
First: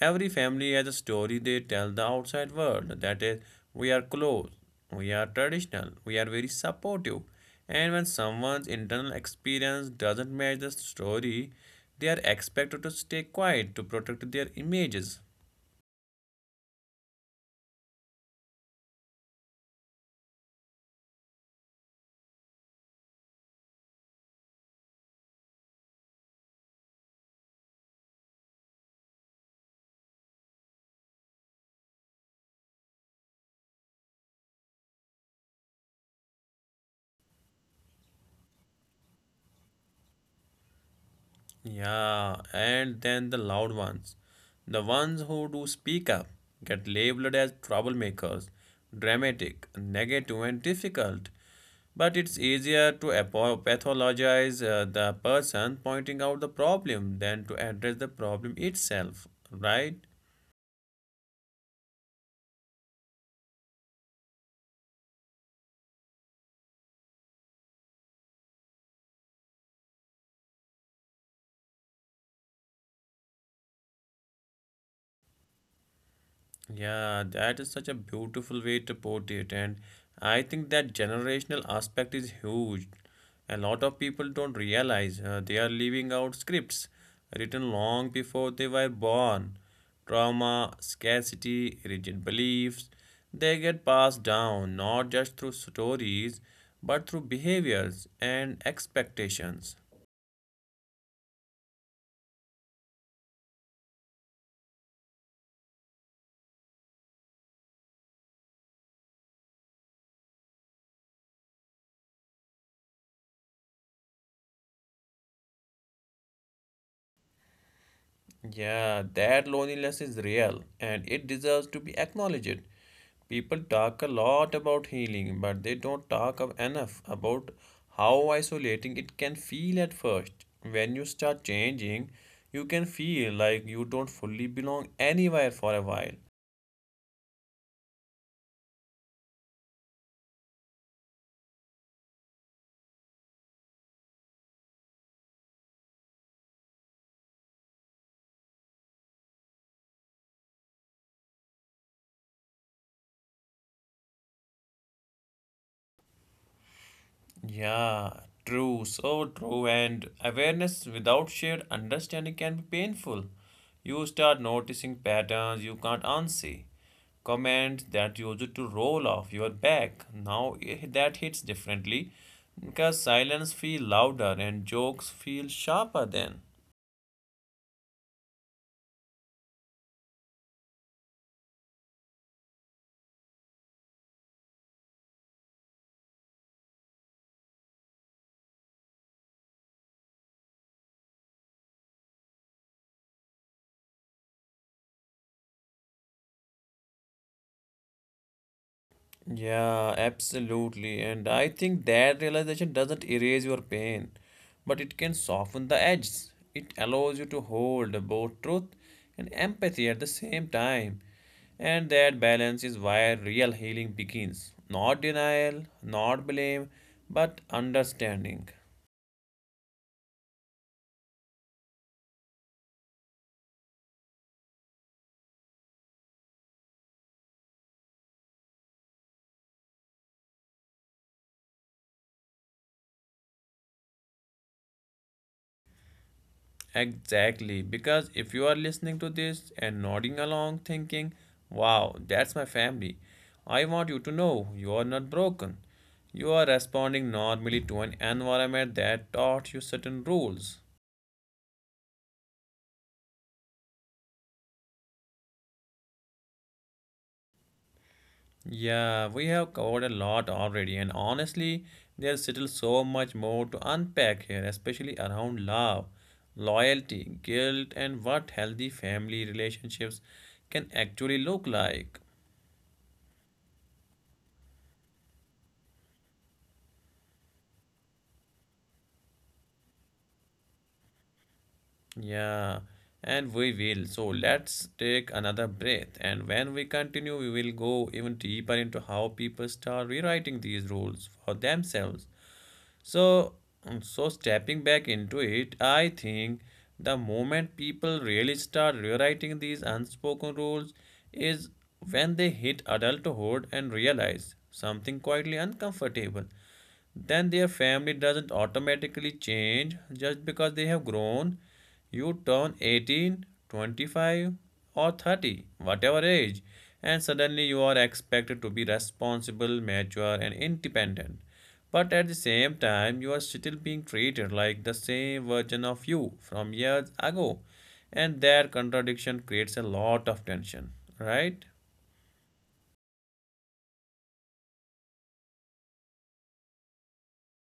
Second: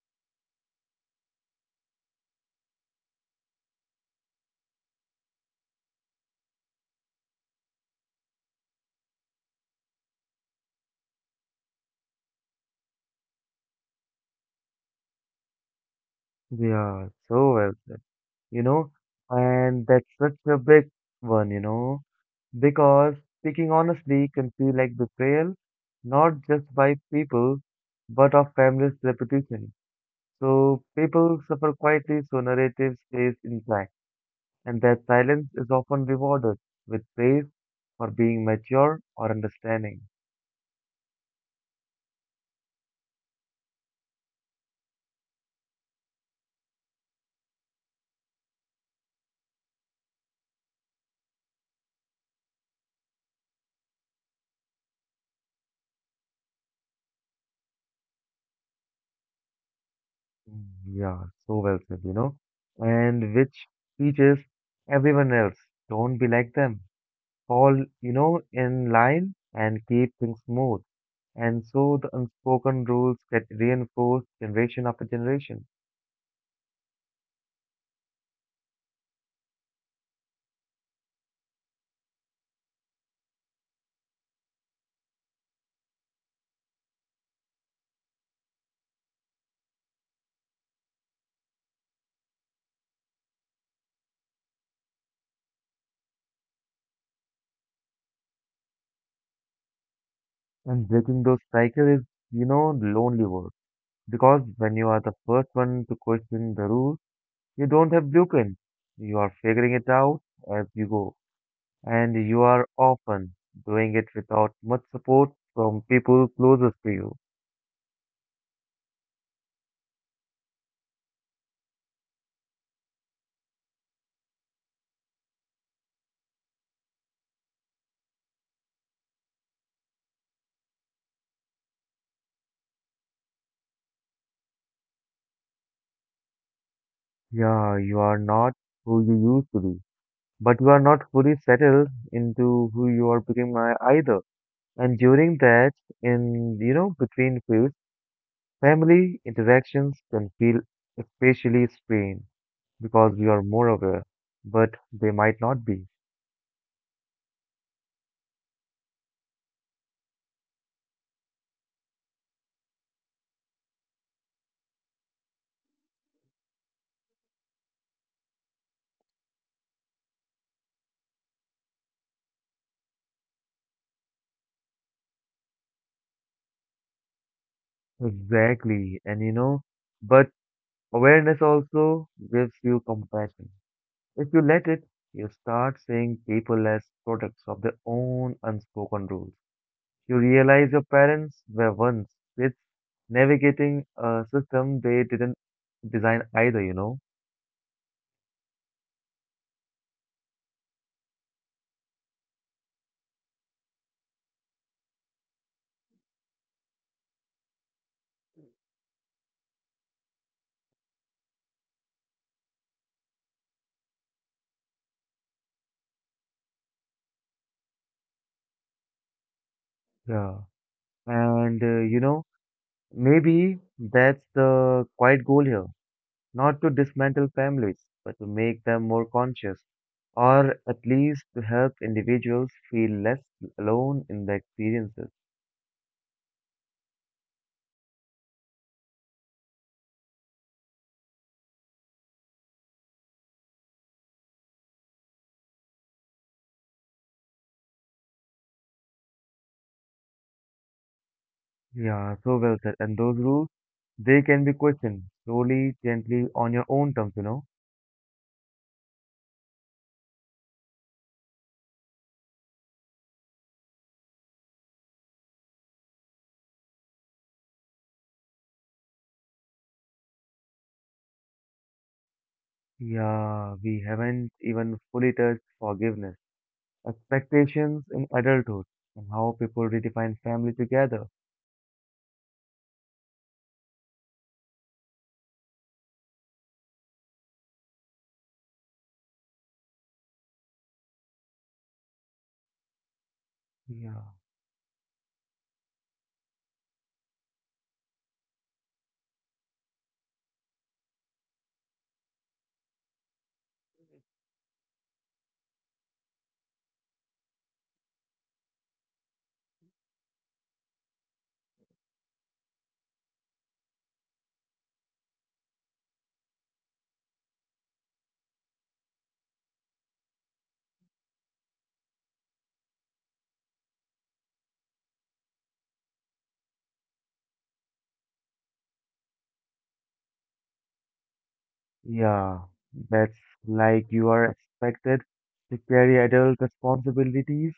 Every family has a story they tell the outside world that is, we are close, we are traditional, we are very supportive. And when someone's internal experience doesn't match the story, they are expected to stay quiet to protect their images. Yeah, so well said, you know, and that's such a big one, because speaking honestly can feel like betrayal, not just by people, but of families' reputation. So people suffer quietly, so narrative stays intact and that silence is often rewarded with praise for being mature or understanding. Yeah, and then the loud ones. The ones who do speak up get labeled as troublemakers, dramatic, negative, and difficult. But it's easier to pathologize the person pointing out the problem than to address the problem itself, right? Mm, yeah, so well said. And which teaches everyone else, don't be like them. Fall, in line and keep things smooth. And so the unspoken rules get reinforced generation after generation. Yeah, that is such a beautiful way to put it, and I think that generational aspect is huge. A lot of people don't realize they are leaving out scripts written long before they were born. Trauma, scarcity, rigid beliefs, they get passed down not just through stories but through behaviors and expectations. And breaking those cycles is lonely work. Because when you are the first one to question the rules, you don't have blueprint. You are figuring it out as you go, and you are often doing it without much support from people closest to you. Yeah, that loneliness is real and it deserves to be acknowledged. People talk a lot about healing, but they don't enough about how isolating it can feel at first. When you start changing, you can feel like you don't fully belong anywhere for a while. Yeah, you are not who you used to be, but you are not fully settled into who you are becoming either. And during that, in between fields, family interactions can feel especially strained because you are more aware, but they might not be. Yeah, true, so true. And awareness without shared understanding can be painful. You start noticing patterns you can't unsee, comments that you used to roll off your back. Now that hits differently because silence feels louder and jokes feel sharper then. Exactly, and you know. But awareness also gives you compassion. If you let it, you start seeing people as products of their own unspoken rules. You realize your parents were once kids navigating a system they didn't design either? Yeah, absolutely. And I think that realization doesn't erase your pain, but it can soften the edges. It allows you to hold both truth and empathy at the same time. And that balance is where real healing begins. Not denial, not blame, but understanding. Yeah. And, maybe that's the quiet goal here. Not to dismantle families, but to make them more conscious, or at least to help individuals feel less alone in the experiences. Exactly, because if you are listening to this and nodding along, thinking, wow, that's my family, I want you to know you are not broken. You are responding normally to an environment that taught you certain rules. Yeah, so well said. And those rules, they can be questioned slowly, gently, on your own terms. Yeah, we have covered a lot already, and honestly, there's still so much more to unpack here, especially around love, loyalty, guilt, and what healthy family relationships can actually look like. Yeah, we haven't even fully touched forgiveness, expectations in adulthood, and how people redefine family together. Yeah, and we will. So let's take another breath. And when we continue, we will go even deeper into how people start rewriting these rules for themselves. So, Yeah, so stepping back into it, I think the moment people really start rewriting these unspoken rules is when they hit adulthood and realize something quietly uncomfortable. Then their family doesn't automatically change just because they have grown. You turn 18, 25, or 30, whatever age, and suddenly you are expected to be responsible, mature, and independent. But at the same time, you are still being treated like the same version of you from years ago. And that contradiction creates a lot of tension, right? yeah, that's like you are expected to carry adult responsibilities,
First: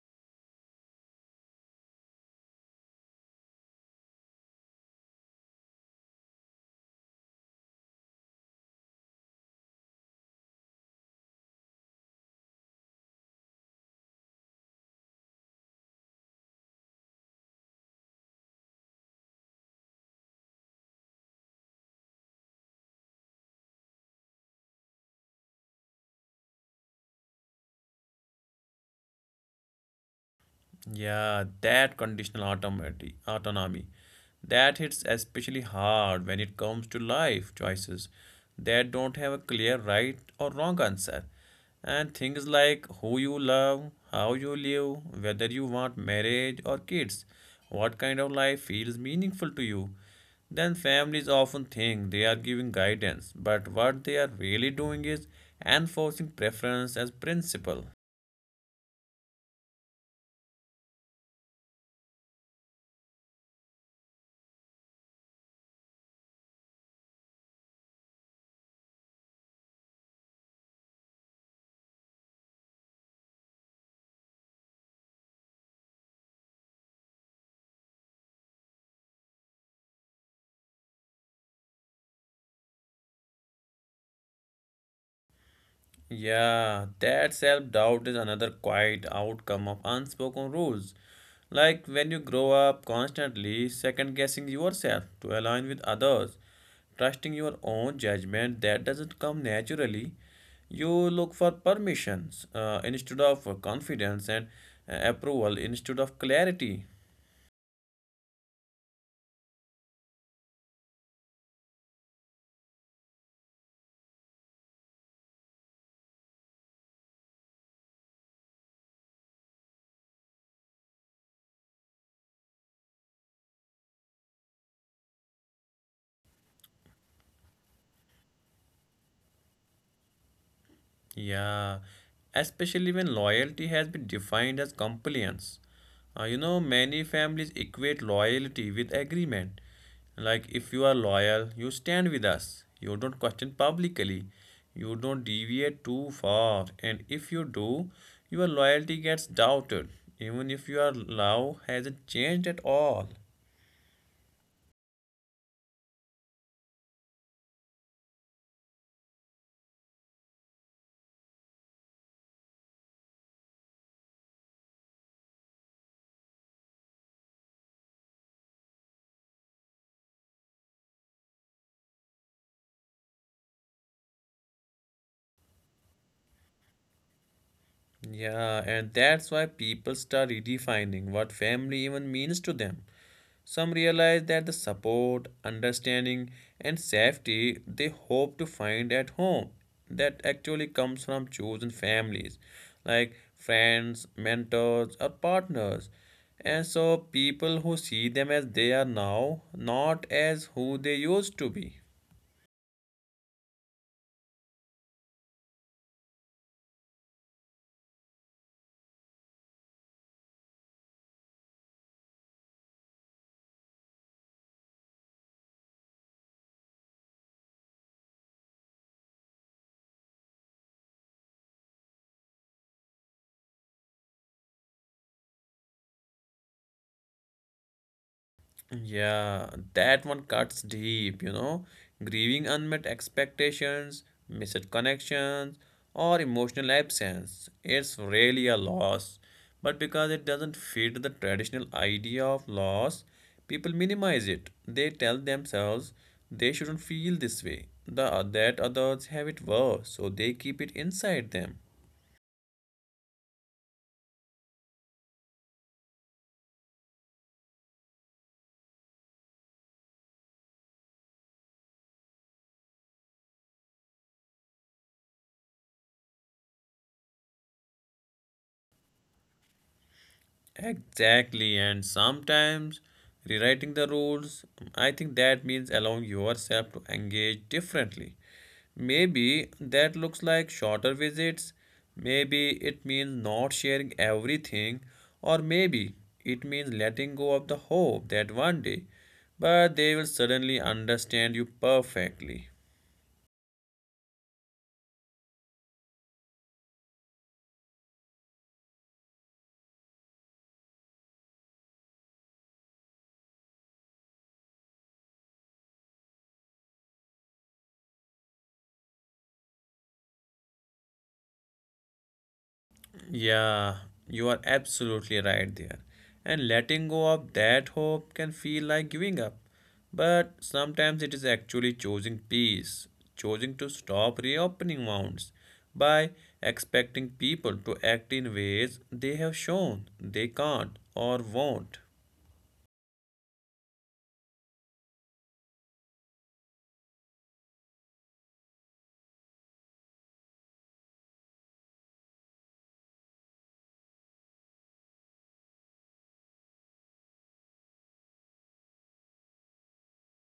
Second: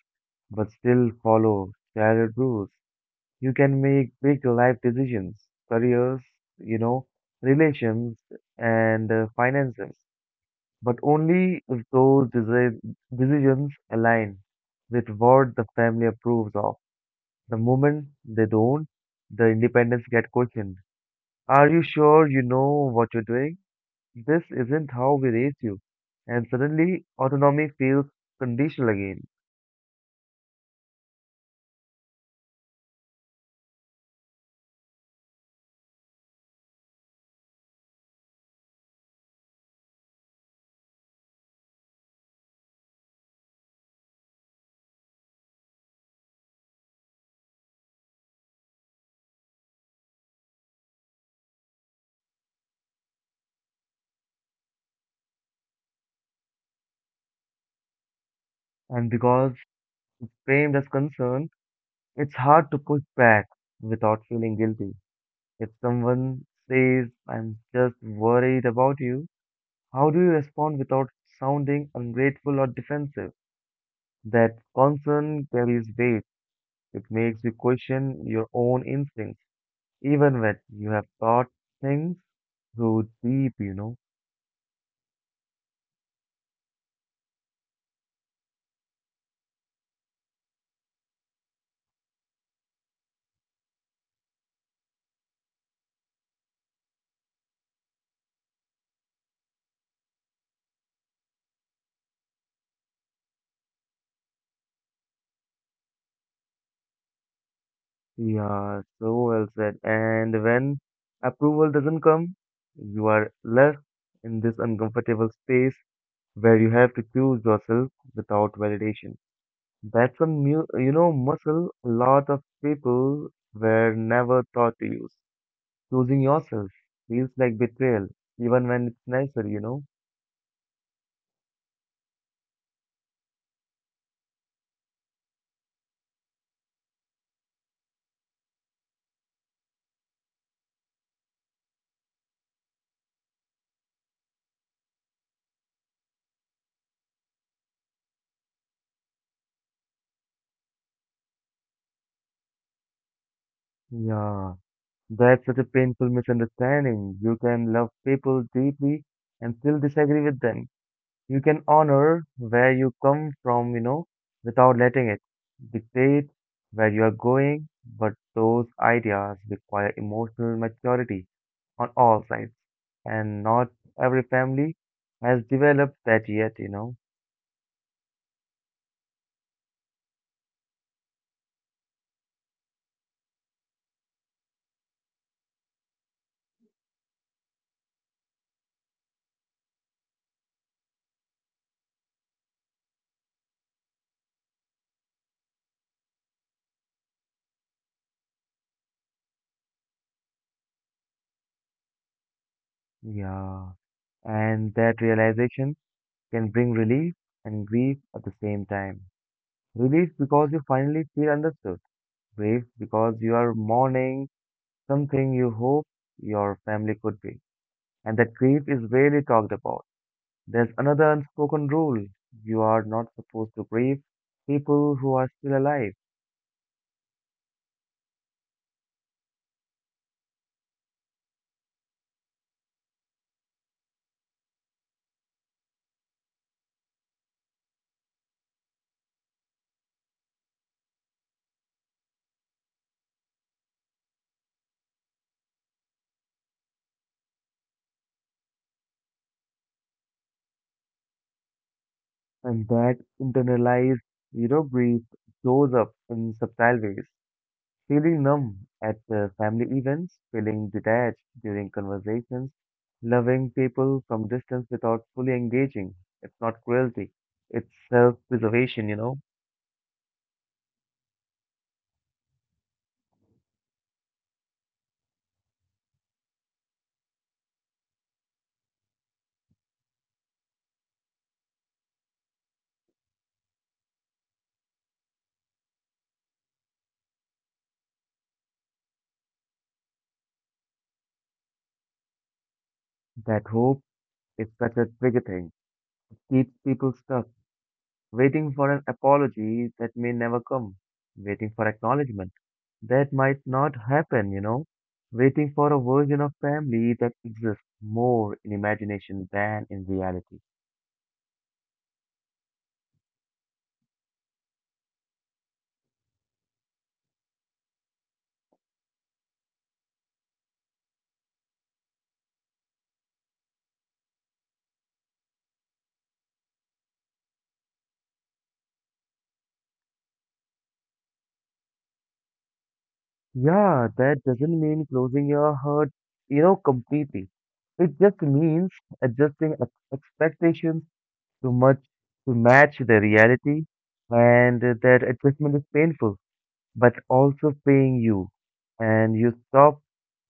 but still follow childhood rules. You can make big life decisions, careers, you know, relations, and finances, but only if those decisions align with what the family approves of. The moment they don't, the independence get questioned. Are you sure you know what you're doing? This isn't how we raised you. And suddenly, autonomy feels conditional again. Yeah, that conditional autonomy. That hits especially hard when it comes to life choices that don't have a clear right or wrong answer. And things like who you love, how you live, whether you want marriage or kids, what kind of life feels meaningful to you. Then families often think they are giving guidance, but what they are really doing is enforcing preference as principle. And because framed as concern, it's hard to push back without feeling guilty. If someone says, I'm just worried about you, how do you respond without sounding ungrateful or defensive? That concern carries weight. It makes you question your own instincts, even when you have thought things through deep. Yeah, that self doubt is another quiet outcome of unspoken rules. Like when you grow up constantly second guessing yourself to align with others, trusting your own judgment that doesn't come naturally, you look for permissions instead of confidence and approval instead of clarity. Yeah, so well said. And when approval doesn't come, you are left in this uncomfortable space where you have to choose yourself without validation. That's a mu you know muscle a lot of people were never taught to use. Choosing yourself feels like betrayal, even when it's nicer? Yeah, especially when loyalty has been defined as compliance. You know, many families equate loyalty with agreement. Like, if you are loyal, you stand with us, you don't question publicly, you don't deviate too far, and if you do, your loyalty gets doubted, even if your love hasn't changed at all. Yeah, that's such a painful misunderstanding. You can love people deeply and still disagree with them. You can honor where you come from, without letting it dictate where you are going, but those ideas require emotional maturity on all sides, and not every family has developed that yet. Yeah, and that's why people start redefining what family even means to them. Some realize that the support, understanding, and safety they hope to find at home that actually comes from chosen families, like friends, mentors, or partners. And so people who see them as they are now, not as who they used to be. Yeah, and that realization can bring relief and grief at the same time. Relief because you finally feel understood, grief because you are mourning something you hope your family could be, and that grief is rarely talked about. There's another unspoken rule: you are not supposed to grieve people who are still alive. Yeah, that one cuts deep, you know, grieving unmet expectations, missed connections, or emotional absence. It's really a loss. But because it doesn't fit the traditional idea of loss, people minimize it. They tell themselves they shouldn't feel this way, that others have it worse, so they keep it inside them. And that internalized grief shows up in subtle ways. Feeling numb at family events, feeling detached during conversations, loving people from distance without fully engaging. It's not cruelty, it's self preservation. Exactly, and sometimes rewriting the rules, I think that means allowing yourself to engage differently. Maybe that looks like shorter visits, maybe it means not sharing everything, or maybe it means letting go of the hope that one day, but they will suddenly understand you perfectly. That hope is such a trigger thing. Keeps people stuck, waiting for an apology that may never come, waiting for acknowledgement. That might not happen. Waiting for a version of family that exists more in imagination than in reality. Yeah, you are absolutely right there. And letting go of that hope can feel like giving up. But sometimes it is actually choosing peace, choosing to stop reopening wounds by expecting people to act in ways they have shown they can't or won't. Yeah, that doesn't mean closing your heart, completely. It just means adjusting expectations to much to match the reality, and that adjustment is painful, but also paying you. And you stop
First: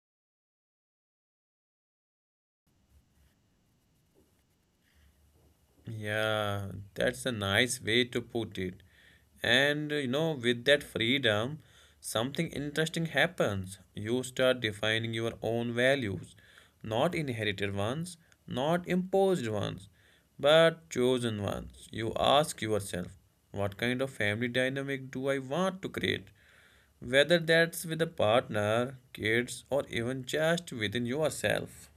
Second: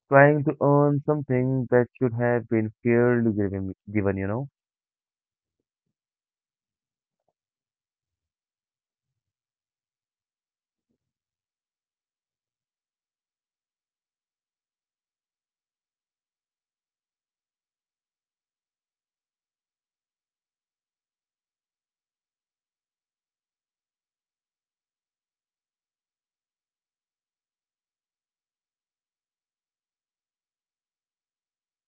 trying to earn something that should have been fairly given? Yeah, that's a nice way to put it. And you know, with that freedom, something interesting happens. You start defining your own values, not inherited ones, not imposed ones, but chosen ones. You ask yourself, what kind of family dynamic do I want to create? Whether that's with a partner, kids, or even just within yourself.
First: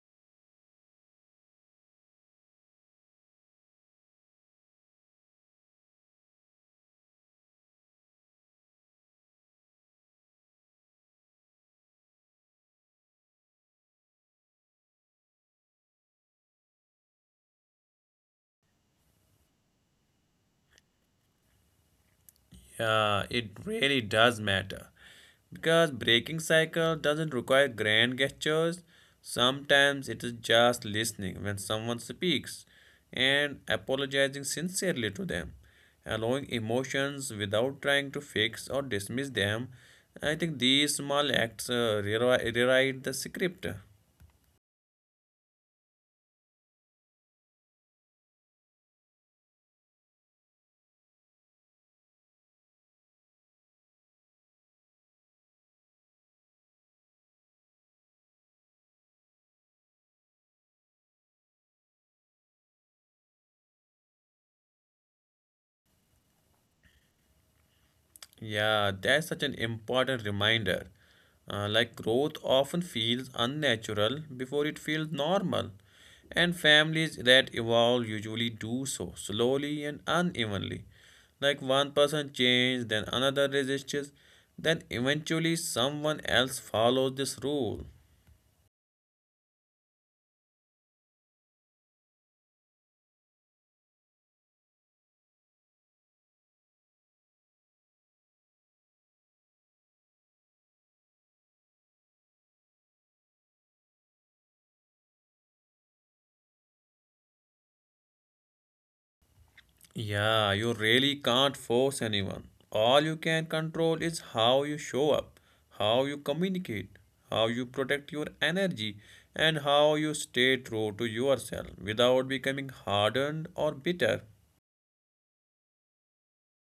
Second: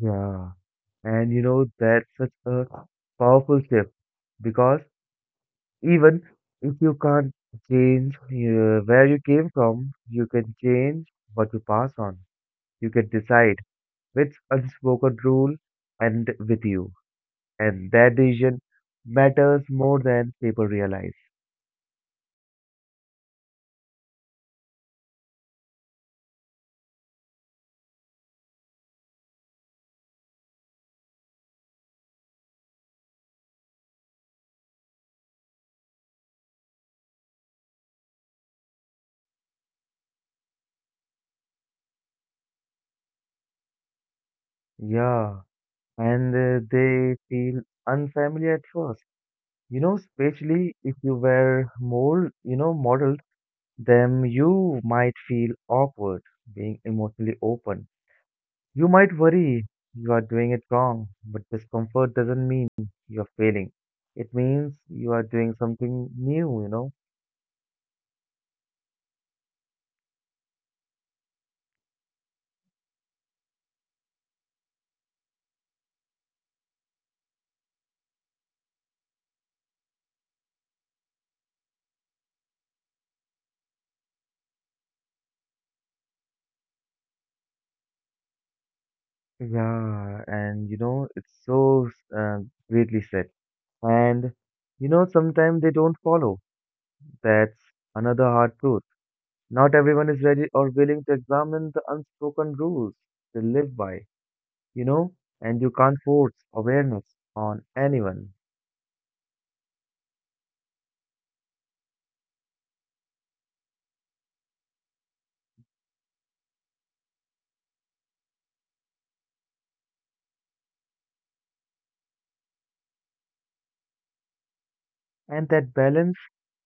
Yeah. And that's such a powerful shift because even if you can't change where you came from, you can change what you pass on. You can decide which unspoken rule end with you. And that decision matters more than people realize. Yeah, it really does matter. Because breaking cycle doesn't require grand gestures. Sometimes it is just listening when someone speaks and apologizing sincerely to them. Allowing emotions without trying to fix or dismiss them. I think these small acts rewrite the script. Yeah, and they feel unfamiliar at first. Especially if you were more, modeled. Then you might feel awkward being emotionally open. You might worry you are doing it wrong, but discomfort doesn't mean you're failing. It means you are doing something new? Yeah, that's such an important reminder. Like growth often feels unnatural before it feels normal. And families that evolve usually do so slowly and unevenly. Like one person changes, then another resists, then eventually someone else follows this rule. Yeah, and it's so uh, greatly said. And sometimes they don't follow. That's another hard truth. Not everyone is ready or willing to examine the unspoken rules they live by. you know, and you can't force awareness on anyone. Yeah, you really can't force anyone. All you can control is how you show up, how you communicate, how you protect your energy, and how you stay true to yourself without becoming hardened or bitter. And that balance,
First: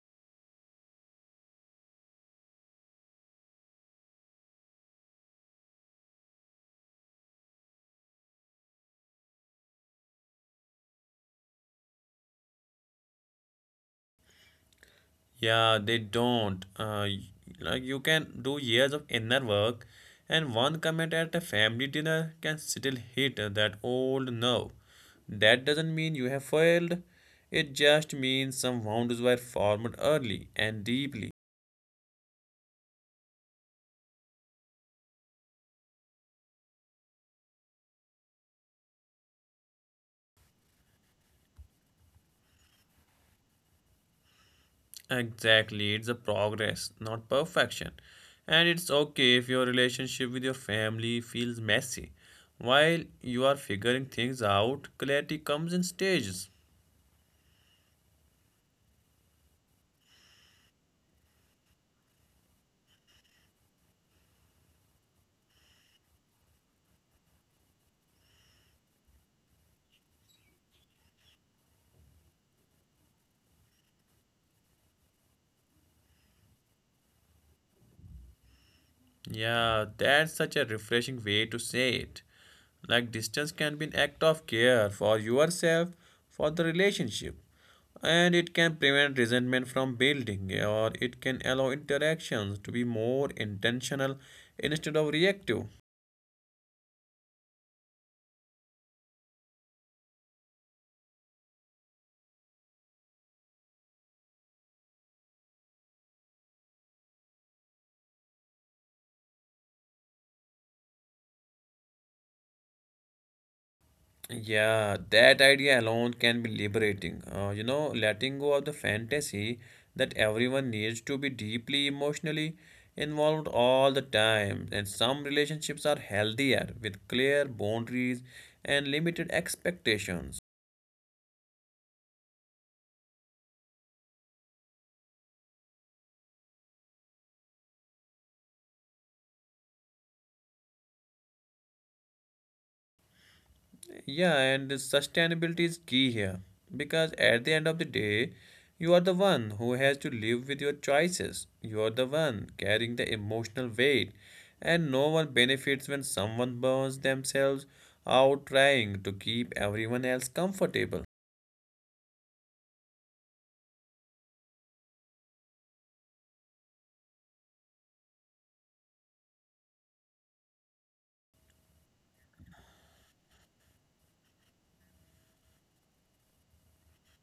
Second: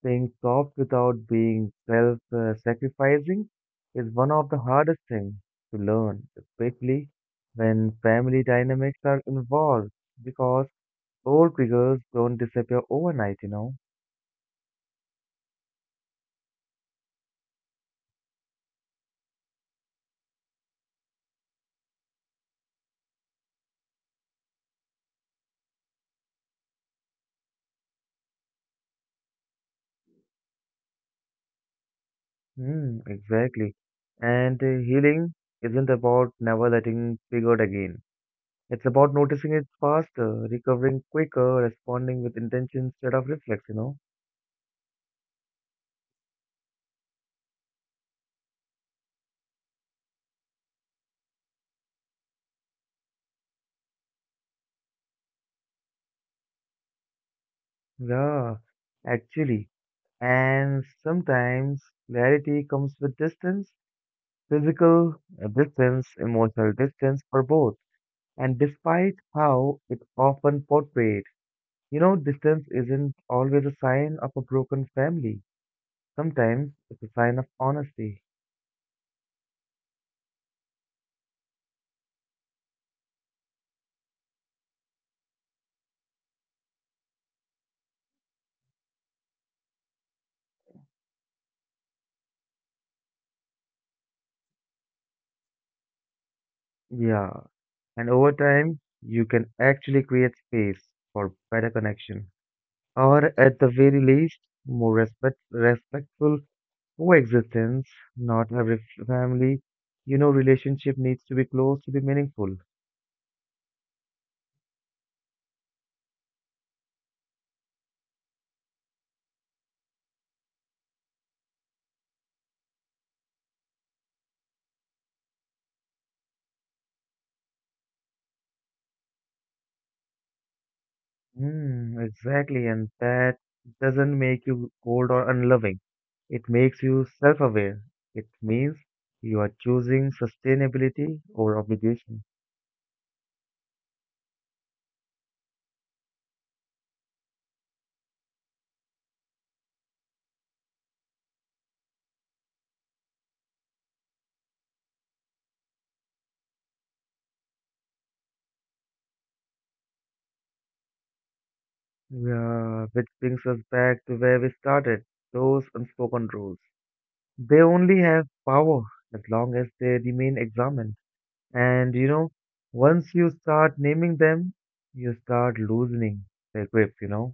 being soft without being self sacrificing, is one of the hardest things to learn, especially when family dynamics are involved, because old triggers don't disappear overnight. Yeah, they don't. Like you can do years of inner work, and one comment at a family dinner can still hit that old nerve. That doesn't mean you have failed. It just means some boundaries were formed early and deeply. Hmm, exactly. And healing isn't about never letting triggered again. It's about noticing it faster, recovering quicker, responding with intention instead of reflex? Exactly, it's a progress, not perfection. And it's okay if your relationship with your family feels messy. While you are figuring things out, clarity comes in stages. Yeah, actually. And sometimes clarity comes with distance, physical distance, emotional distance, or both. And despite how it's often portrayed, distance isn't always a sign of a broken family. Sometimes it's a sign of honesty. Yeah, that's such a refreshing way to say it. Like distance can be an act of care for yourself, for the relationship, and it can prevent resentment from building, or it can allow interactions to be more intentional instead of reactive. Yeah. And over time, you can actually create space for better connection, or at the very least, more respectful coexistence. Not every family relationship needs to be close to be meaningful. Yeah, that idea alone can be liberating. Letting go of the fantasy that everyone needs to be deeply emotionally involved all the time. And some relationships are healthier with clear boundaries and limited expectations. Mm, exactly, and that doesn't make you cold or unloving. It makes you self-aware. It means you are choosing sustainability over obligation. Yeah, and sustainability is key here because at the end of the day, you are the one who has to live with your choices. You are the one carrying the emotional weight, and no one benefits when someone burns themselves out trying to keep everyone else comfortable. Yeah, which brings us back to where we started. Those unspoken rules. They only have power as long as they remain examined. And once you start naming them, you start loosening the grip?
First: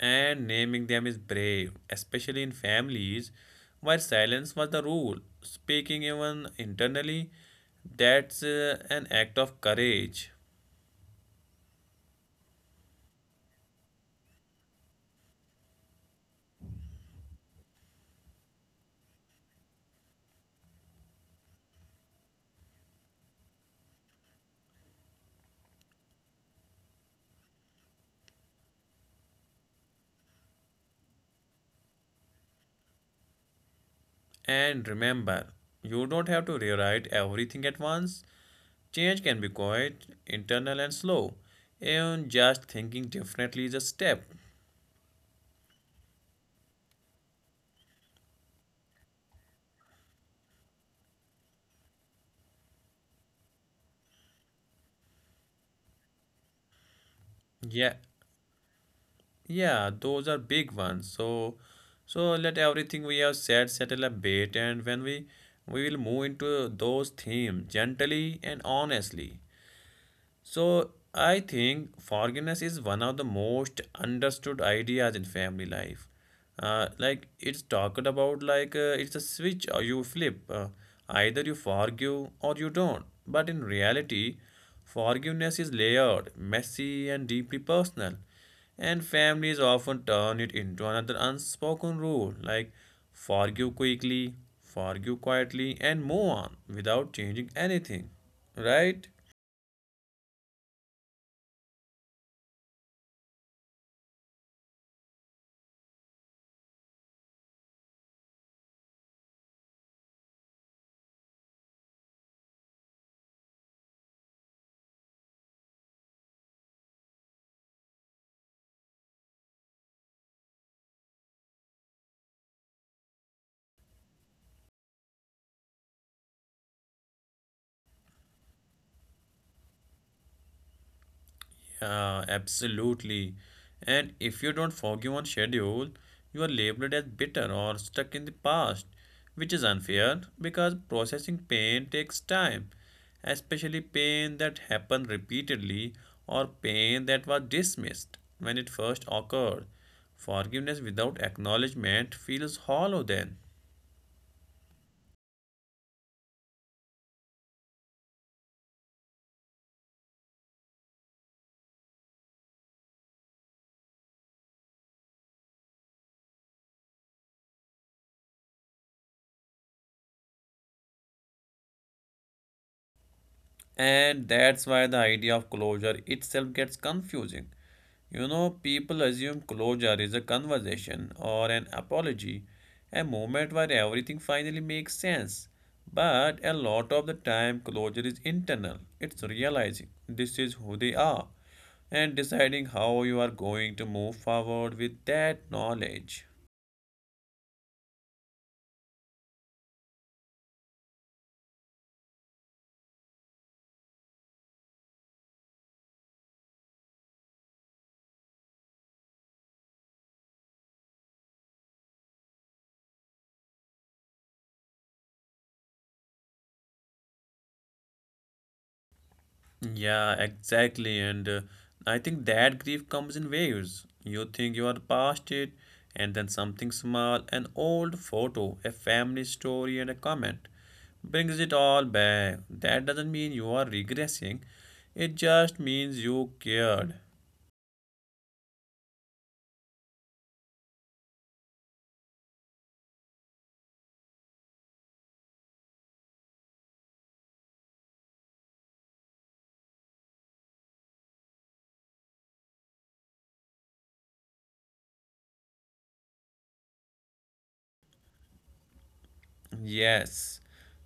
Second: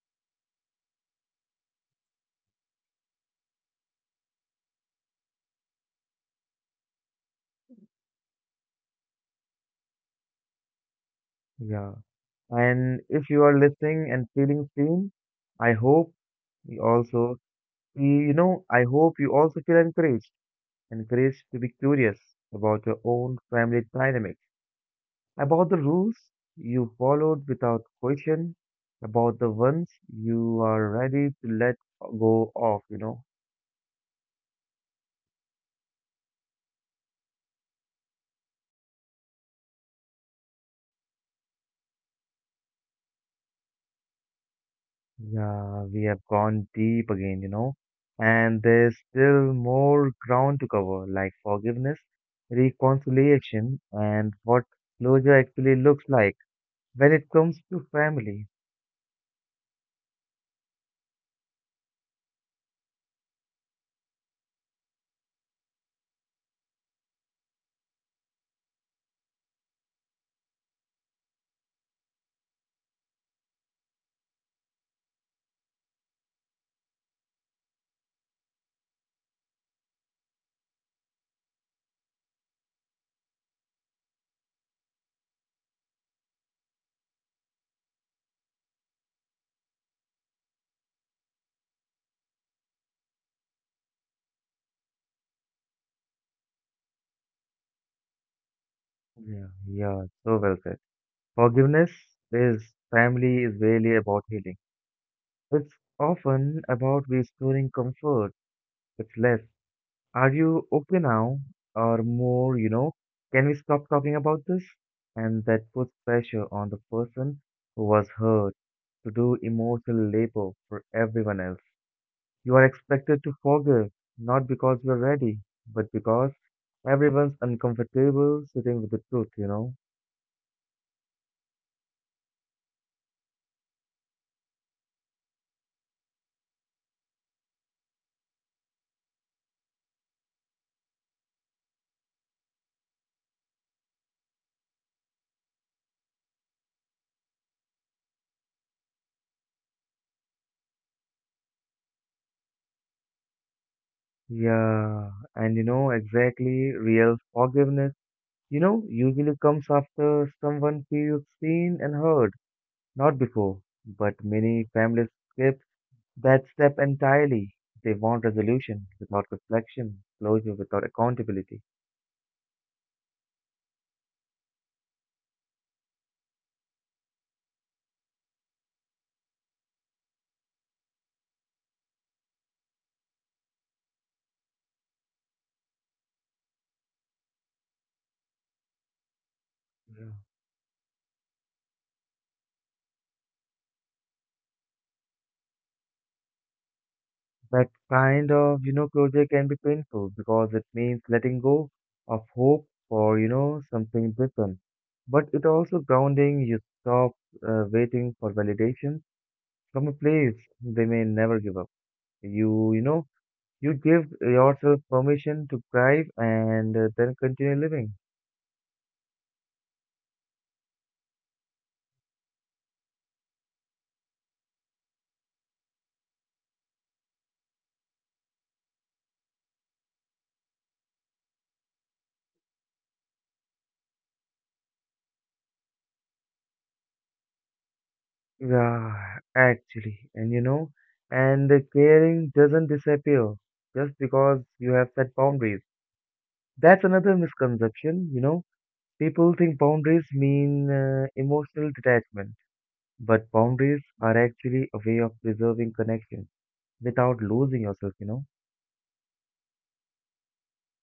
And naming them is brave, especially in families where silence was the rule. Speaking even internally, that's an act of courage. Yeah. And if you are listening and feeling seen, I hope you also, you know, I hope you also feel encouraged to be curious about your own family dynamics, about the rules you followed without question, about the ones you are ready to let go of? And remember, you don't have to rewrite everything at once. Change can be quiet, internal, and slow. And just thinking differently is a step. Yeah, we have gone deep again, and there's still more ground to cover, like forgiveness, reconciliation, and what closure actually looks like when it comes to Yeah, family. yeah, those are big ones. So let everything we have said settle a bit, and when we will move into those themes gently and honestly. So I think forgiveness is one of the most understood ideas in family life. Like it's talked about like it's a switch or you flip. Either you forgive or you don't. But in reality, forgiveness is layered, messy, and deeply personal. And families often turn it into another unspoken rule like forgive quickly, forgive quietly, and move on without changing anything. Right? Yeah, yeah, so well said. Forgiveness is is really about healing. It's often about restoring comfort. It's less, are you okay now? Or more, can we stop talking about this? And that puts pressure on the person who was hurt to do emotional labor for everyone else. You are expected to forgive, not because you're ready, but because everyone's uncomfortable sitting with the truth? Yeah, absolutely. And if you don't forgive on schedule, you are labeled as bitter or stuck in the past, which is unfair because processing pain takes time, especially pain that happened repeatedly or pain that was dismissed when it first occurred. Forgiveness without acknowledgement feels hollow then. Yeah, and exactly, real forgiveness usually comes after someone feels seen and heard, not before. But many families skip that step entirely. They want resolution without reflection, closure without accountability. And that's why the idea of closure itself gets confusing. You know, people assume closure is a conversation or an apology, a moment where everything finally makes sense. But a lot of the time, closure is internal. It's realizing Yeah. this is who they are and deciding how you are going to move forward with that knowledge. That kind of closure can be painful because it means letting go of hope for something different. But it also grounding you stop waiting for validation from a place they may never give up. You, you know, you give yourself permission to thrive and then continue living. Yeah, exactly. And I think that grief comes in waves. You think you are past it, and then something small, an old photo, a family story, and a comment brings it all back. That doesn't mean you are regressing, it just means you cared. Yeah, actually, and and the caring doesn't disappear just because you have set boundaries. That's another misconception, you know. People think boundaries mean emotional detachment, but boundaries are actually a way of preserving connection without losing yourself, you know. Yes,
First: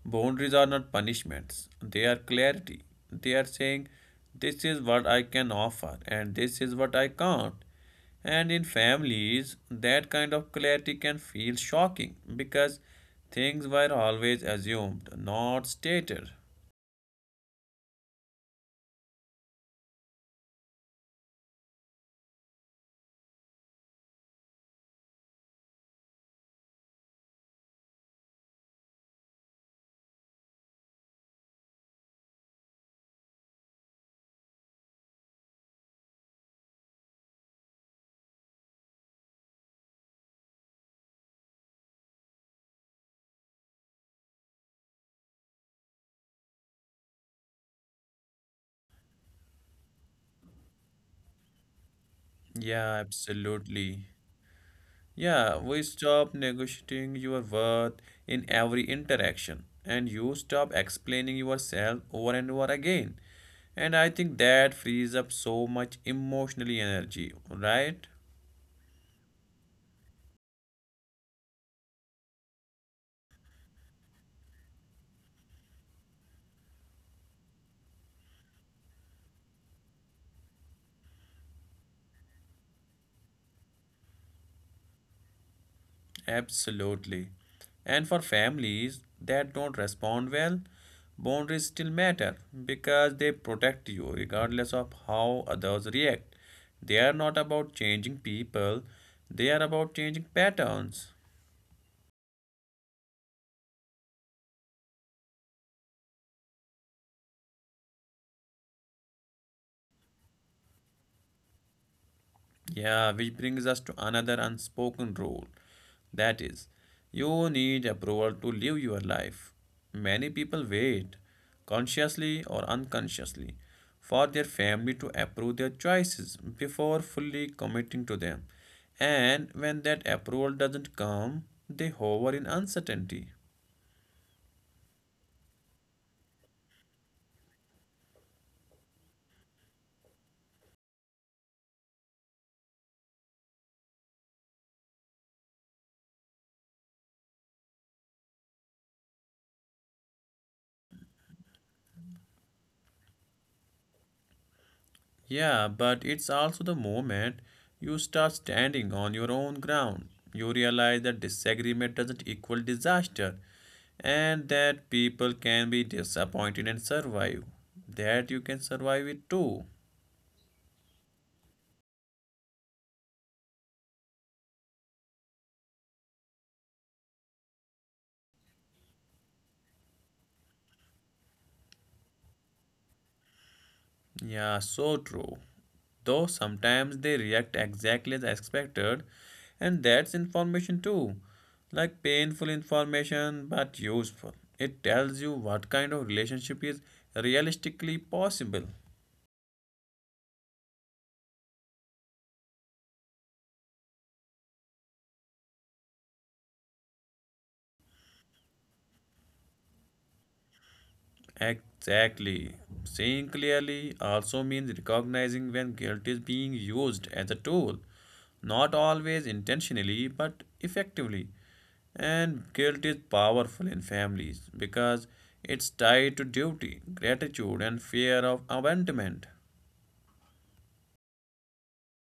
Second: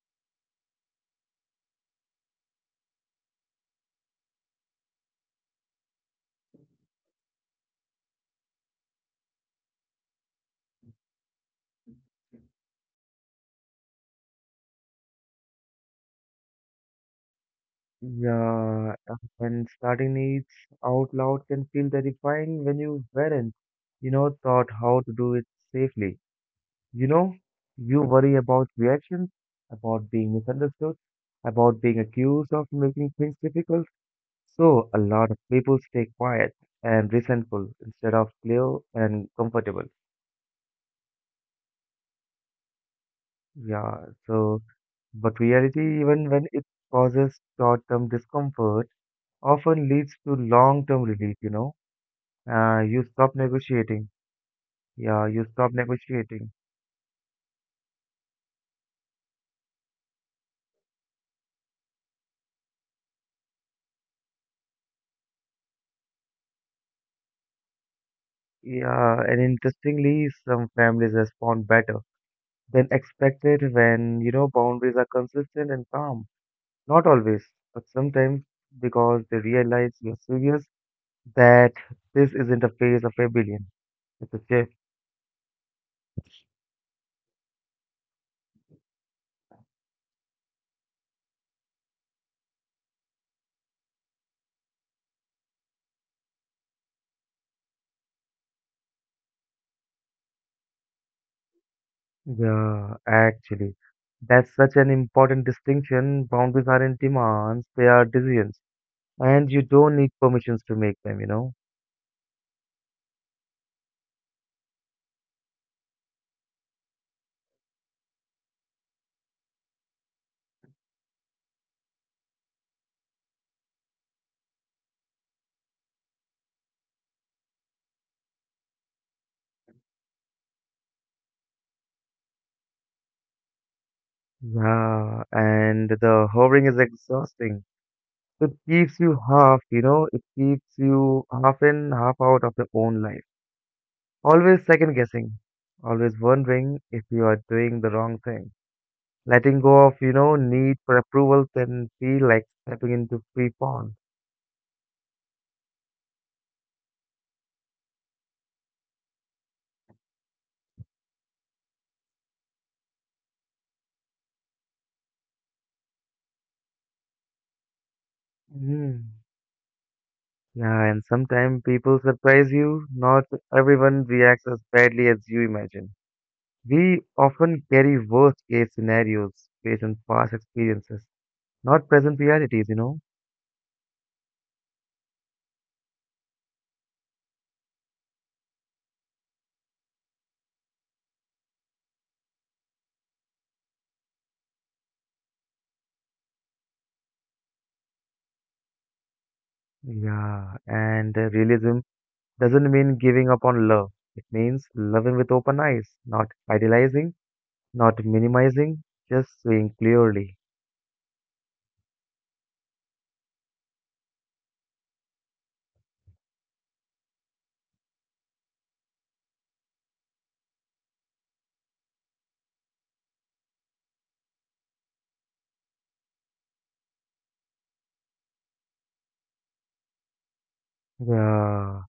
boundaries are not punishments, they are clarity. They are saying, this is what I can offer, and this is what I can't. And in families, that kind of clarity can feel shocking because things were always assumed, not stated. Yeah, and starting it out loud can feel terrifying when you weren't, you know, taught how to do it safely. You know, you worry about reactions, about being misunderstood, about being accused of making things difficult. So, a lot of people stay quiet and resentful instead of clear and comfortable. Yeah, so, but reality, even when it causes short term discomfort, often leads to long term relief, you know. Yeah, You stop absolutely. negotiating. Yeah, you Yeah, stop we stop negotiating. negotiating your worth in every interaction, and you stop explaining yourself over and over again. And I think that frees up so much emotionally energy, right? Yeah, and interestingly, some families respond better than expected when, you know, boundaries are consistent and calm. Not always, but sometimes because they realize you're serious that this isn't a phase of rebellion. It's a shift. Absolutely. And for families that don't respond well, boundaries still matter because they protect you regardless of how others react. They are not about changing people, they are about changing patterns. Yeah, actually. That's such an important distinction. Boundaries aren't demands, they are decisions. And you don't need permissions to make them, you know? Yeah, which brings us to another unspoken rule. That is, you need approval to live your life. Many people wait, consciously or unconsciously, for their family to approve their choices before fully committing to them. And when that approval doesn't come, they hover in uncertainty. Yeah, and the hovering is exhausting. It keeps you half in, half out of your own life. Always second guessing, always wondering if you are doing the wrong thing. Letting go of, you know, need for approval can feel like stepping into free fall. Yeah, but it's also the moment you start standing on your own ground. You realize that disagreement doesn't equal disaster and that people can be disappointed and survive. That you can survive Mm. it too. Yeah, and sometimes people surprise you. Not everyone reacts as badly as you imagine. We often carry worst case scenarios based on past experiences, not present realities, you know? Yeah, so true. Though sometimes they react exactly as expected, and that's information too. Like painful information but useful. It tells you what kind of relationship is realistically possible. Yeah, and realism doesn't mean giving up on love. It means loving with open eyes, not idealizing. Not minimizing, just saying clearly. Exactly. Seeing clearly also means recognizing when guilt is being used as a tool, not always intentionally but effectively. And guilt is powerful in families because it's tied to duty, gratitude, and fear of abandonment. Yeah.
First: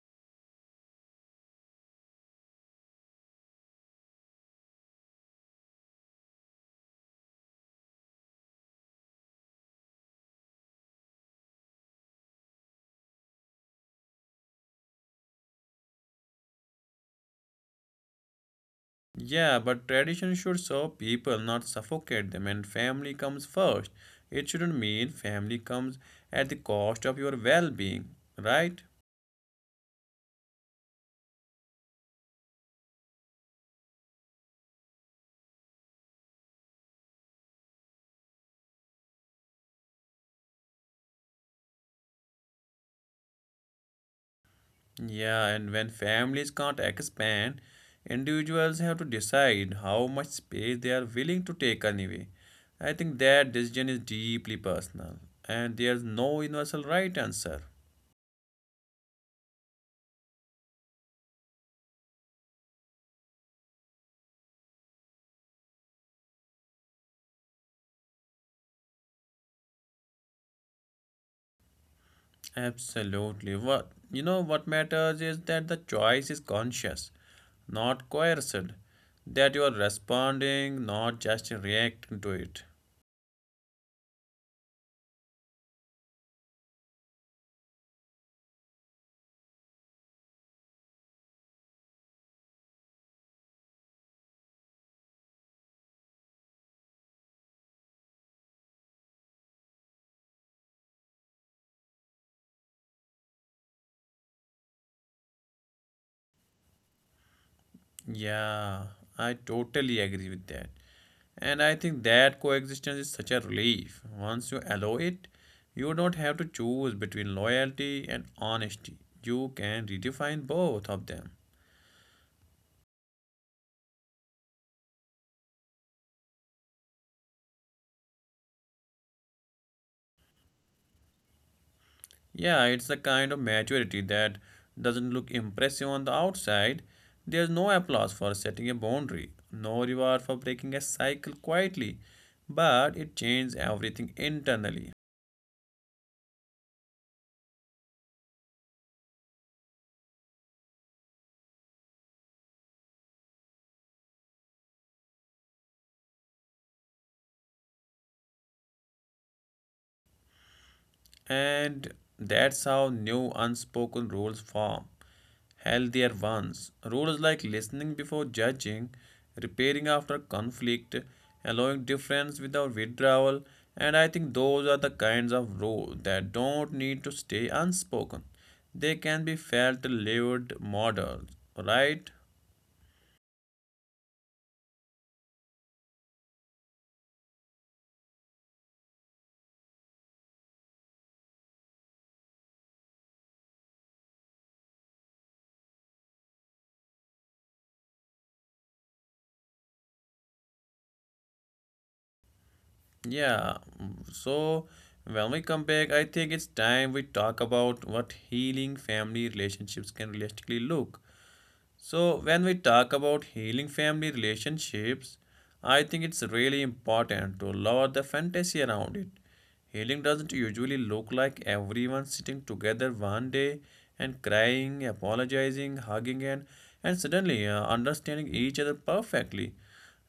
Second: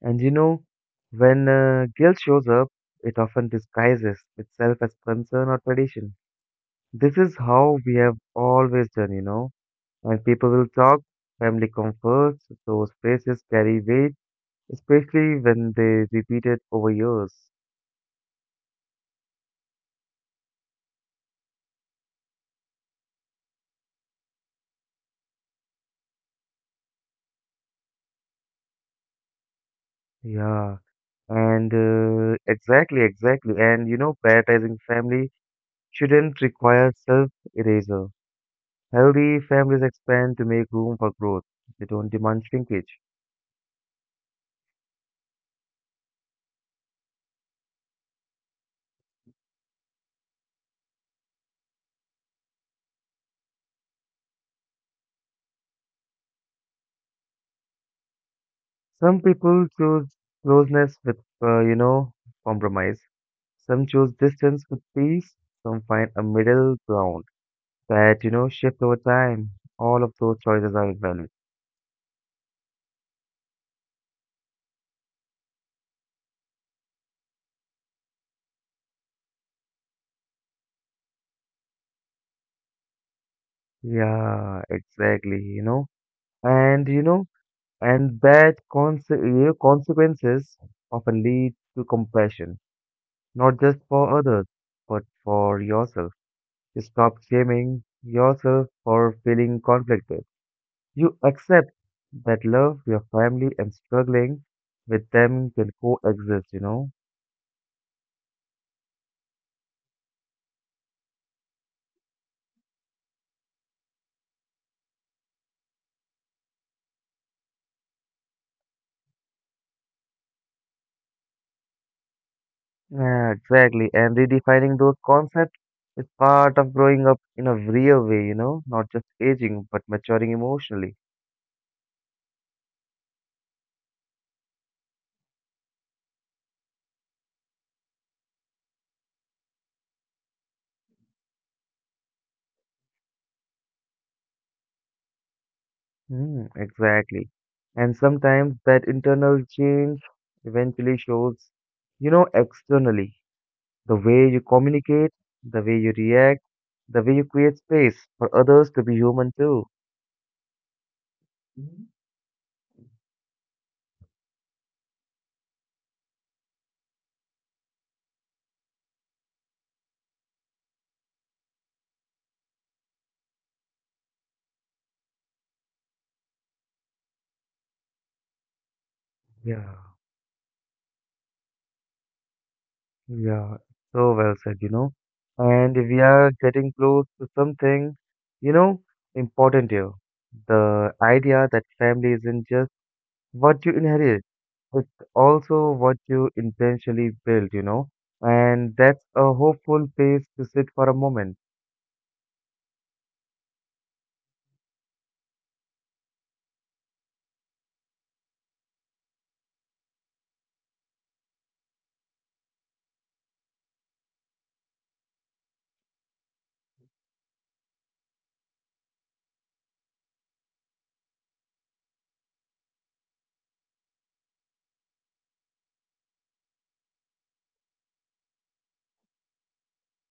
And you know, when guilt shows up, it often disguises itself as concern or tradition. This is how we have always done, you know. When people will talk, family comes first, those phrases carry weight, especially when they repeat it over years. Yeah, but tradition should serve people, not suffocate them, and family comes first. It shouldn't mean family comes at the cost of your well being, right? Yeah. And exactly. And you know, prioritizing family shouldn't require self erasure. Healthy families expand to make room for growth. They don't demand shrinkage. Yeah, and when families can't expand, individuals have to decide how much space they are willing to take anyway. I think that decision is deeply personal, and there's no universal right answer. Some people choose closeness with, you know, compromise. Some choose distance with peace. Some find a middle ground that, you know, shift over time. All of those choices are valid. Absolutely. What you know what matters is that the choice is conscious, not coerced. That you are responding, not just reacting to it. Yeah, exactly, you know. And, you know, consequences often lead to compassion, not just for others, but for yourself. Stop shaming yourself for feeling conflicted. You accept that love, your family, and struggling with them can coexist, you know? Yeah, I totally agree with that. And I think that coexistence is such a relief. Once you allow it, you don't have to choose between loyalty and honesty. You can redefine both of them. Yeah, exactly. And redefining those concepts is part of growing up in a real way, you know? Not just aging, but maturing emotionally. Yeah, it's the kind of maturity that doesn't look impressive on the outside. There's no applause for setting a boundary, no reward for breaking a cycle quietly, but it changes everything internally. Mm, exactly. And sometimes that internal change eventually shows, you know, externally. The way you communicate, the way you react, the way you create space for others to be human too. And that's how new unspoken rules form. Healthier ones. Rules like listening before judging, repairing after conflict, allowing difference without withdrawal. And I think those are the kinds of rules that don't need to stay unspoken. They can be Yeah, felt, lived, models. Right? yeah, so well said, you know. And we are getting close to something, you know, important here. The idea that family isn't just what you inherit, it's also what you intentionally build, you know. And that's a hopeful place to sit for a moment. Yeah, mm, so when we come back, I think it's time we talk about what healing family relationships can realistically look. So, when we talk about healing family relationships, I think it's really important to lower the fantasy around it. Healing doesn't usually look like everyone sitting together one day and crying, apologizing, hugging, and suddenly understanding each other perfectly.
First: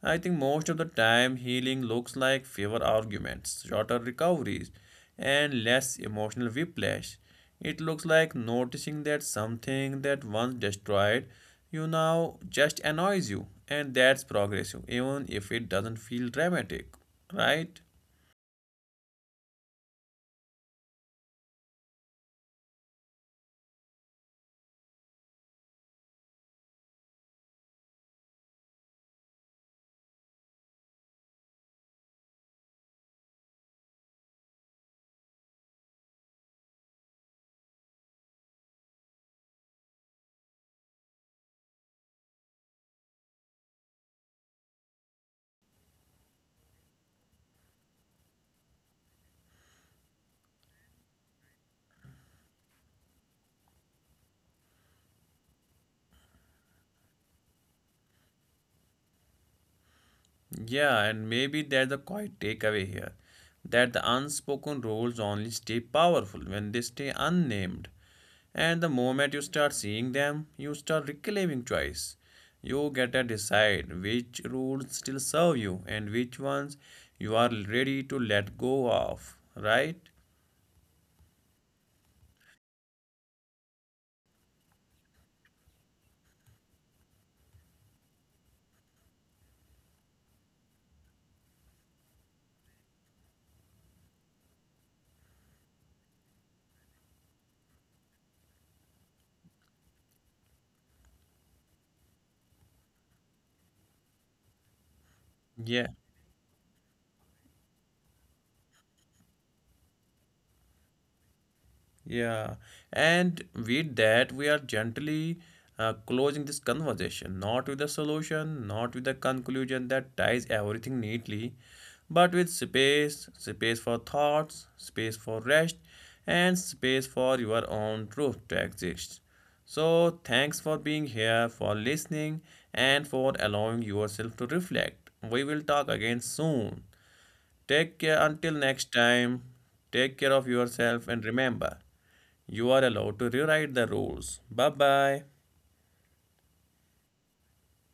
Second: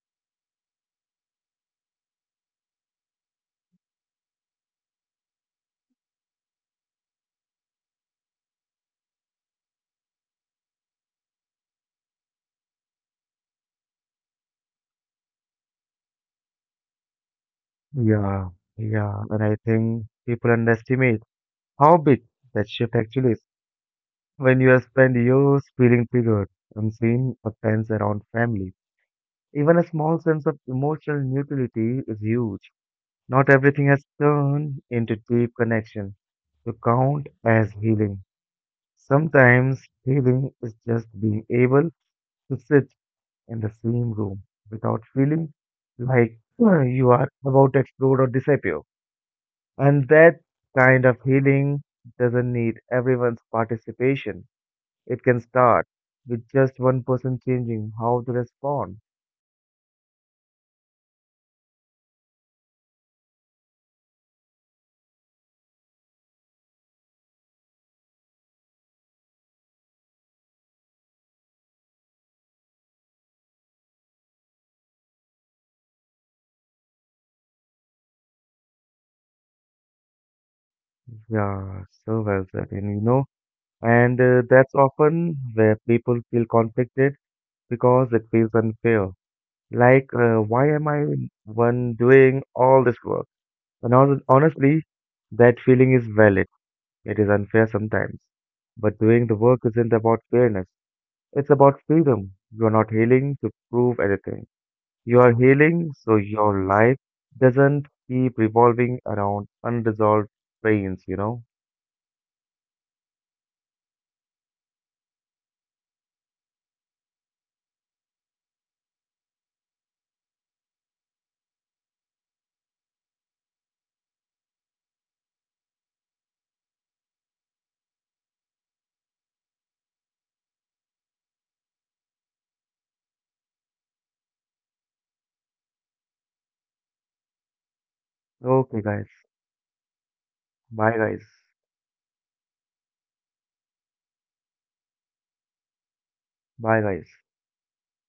I think most of the time healing looks like fewer arguments, shorter recoveries, and less emotional whiplash. It looks like noticing that something that once destroyed you now just annoys you, and that's progressive, even if it doesn't feel dramatic, right? Yeah, yeah, and I think people underestimate how big that shift actually is when you have spent years feeling triggered, unseen offense around family. Even a small sense of emotional neutrality is huge. Not everything has turned into deep connection to count as healing. Sometimes healing is just being able to sit in the same room without feeling like you are about to explode or disappear. And that kind of healing doesn't need everyone's participation. It can start with just one person changing how they respond. Yeah, and maybe that's the quiet takeaway here that the unspoken rules only stay powerful when they stay unnamed. And the moment you start seeing them, you start reclaiming choice. You get to decide which rules still serve you and which ones you are ready to let go of, right? Yeah, so well said. And you know, and that's often where people feel conflicted because it feels unfair. Like, why am I one doing all this work? And honestly, that feeling is valid. It is unfair sometimes. But doing the work isn't about fairness, it's about freedom. You are not healing to prove anything. You are healing Yeah. so your life doesn't keep revolving around unresolved pains, you know? Yeah, and with that, we are gently closing this conversation, not with a solution, not with a conclusion that ties everything neatly, but with space, space for thoughts, space for rest, and space for your own truth to exist. So, thanks for being here, for listening, and for allowing yourself to reflect. We will talk again soon. Take care until Okay, next guys. time. Take care of Bye, yourself guys. and remember, you are allowed to rewrite the rules. Bye bye. Bye, guys.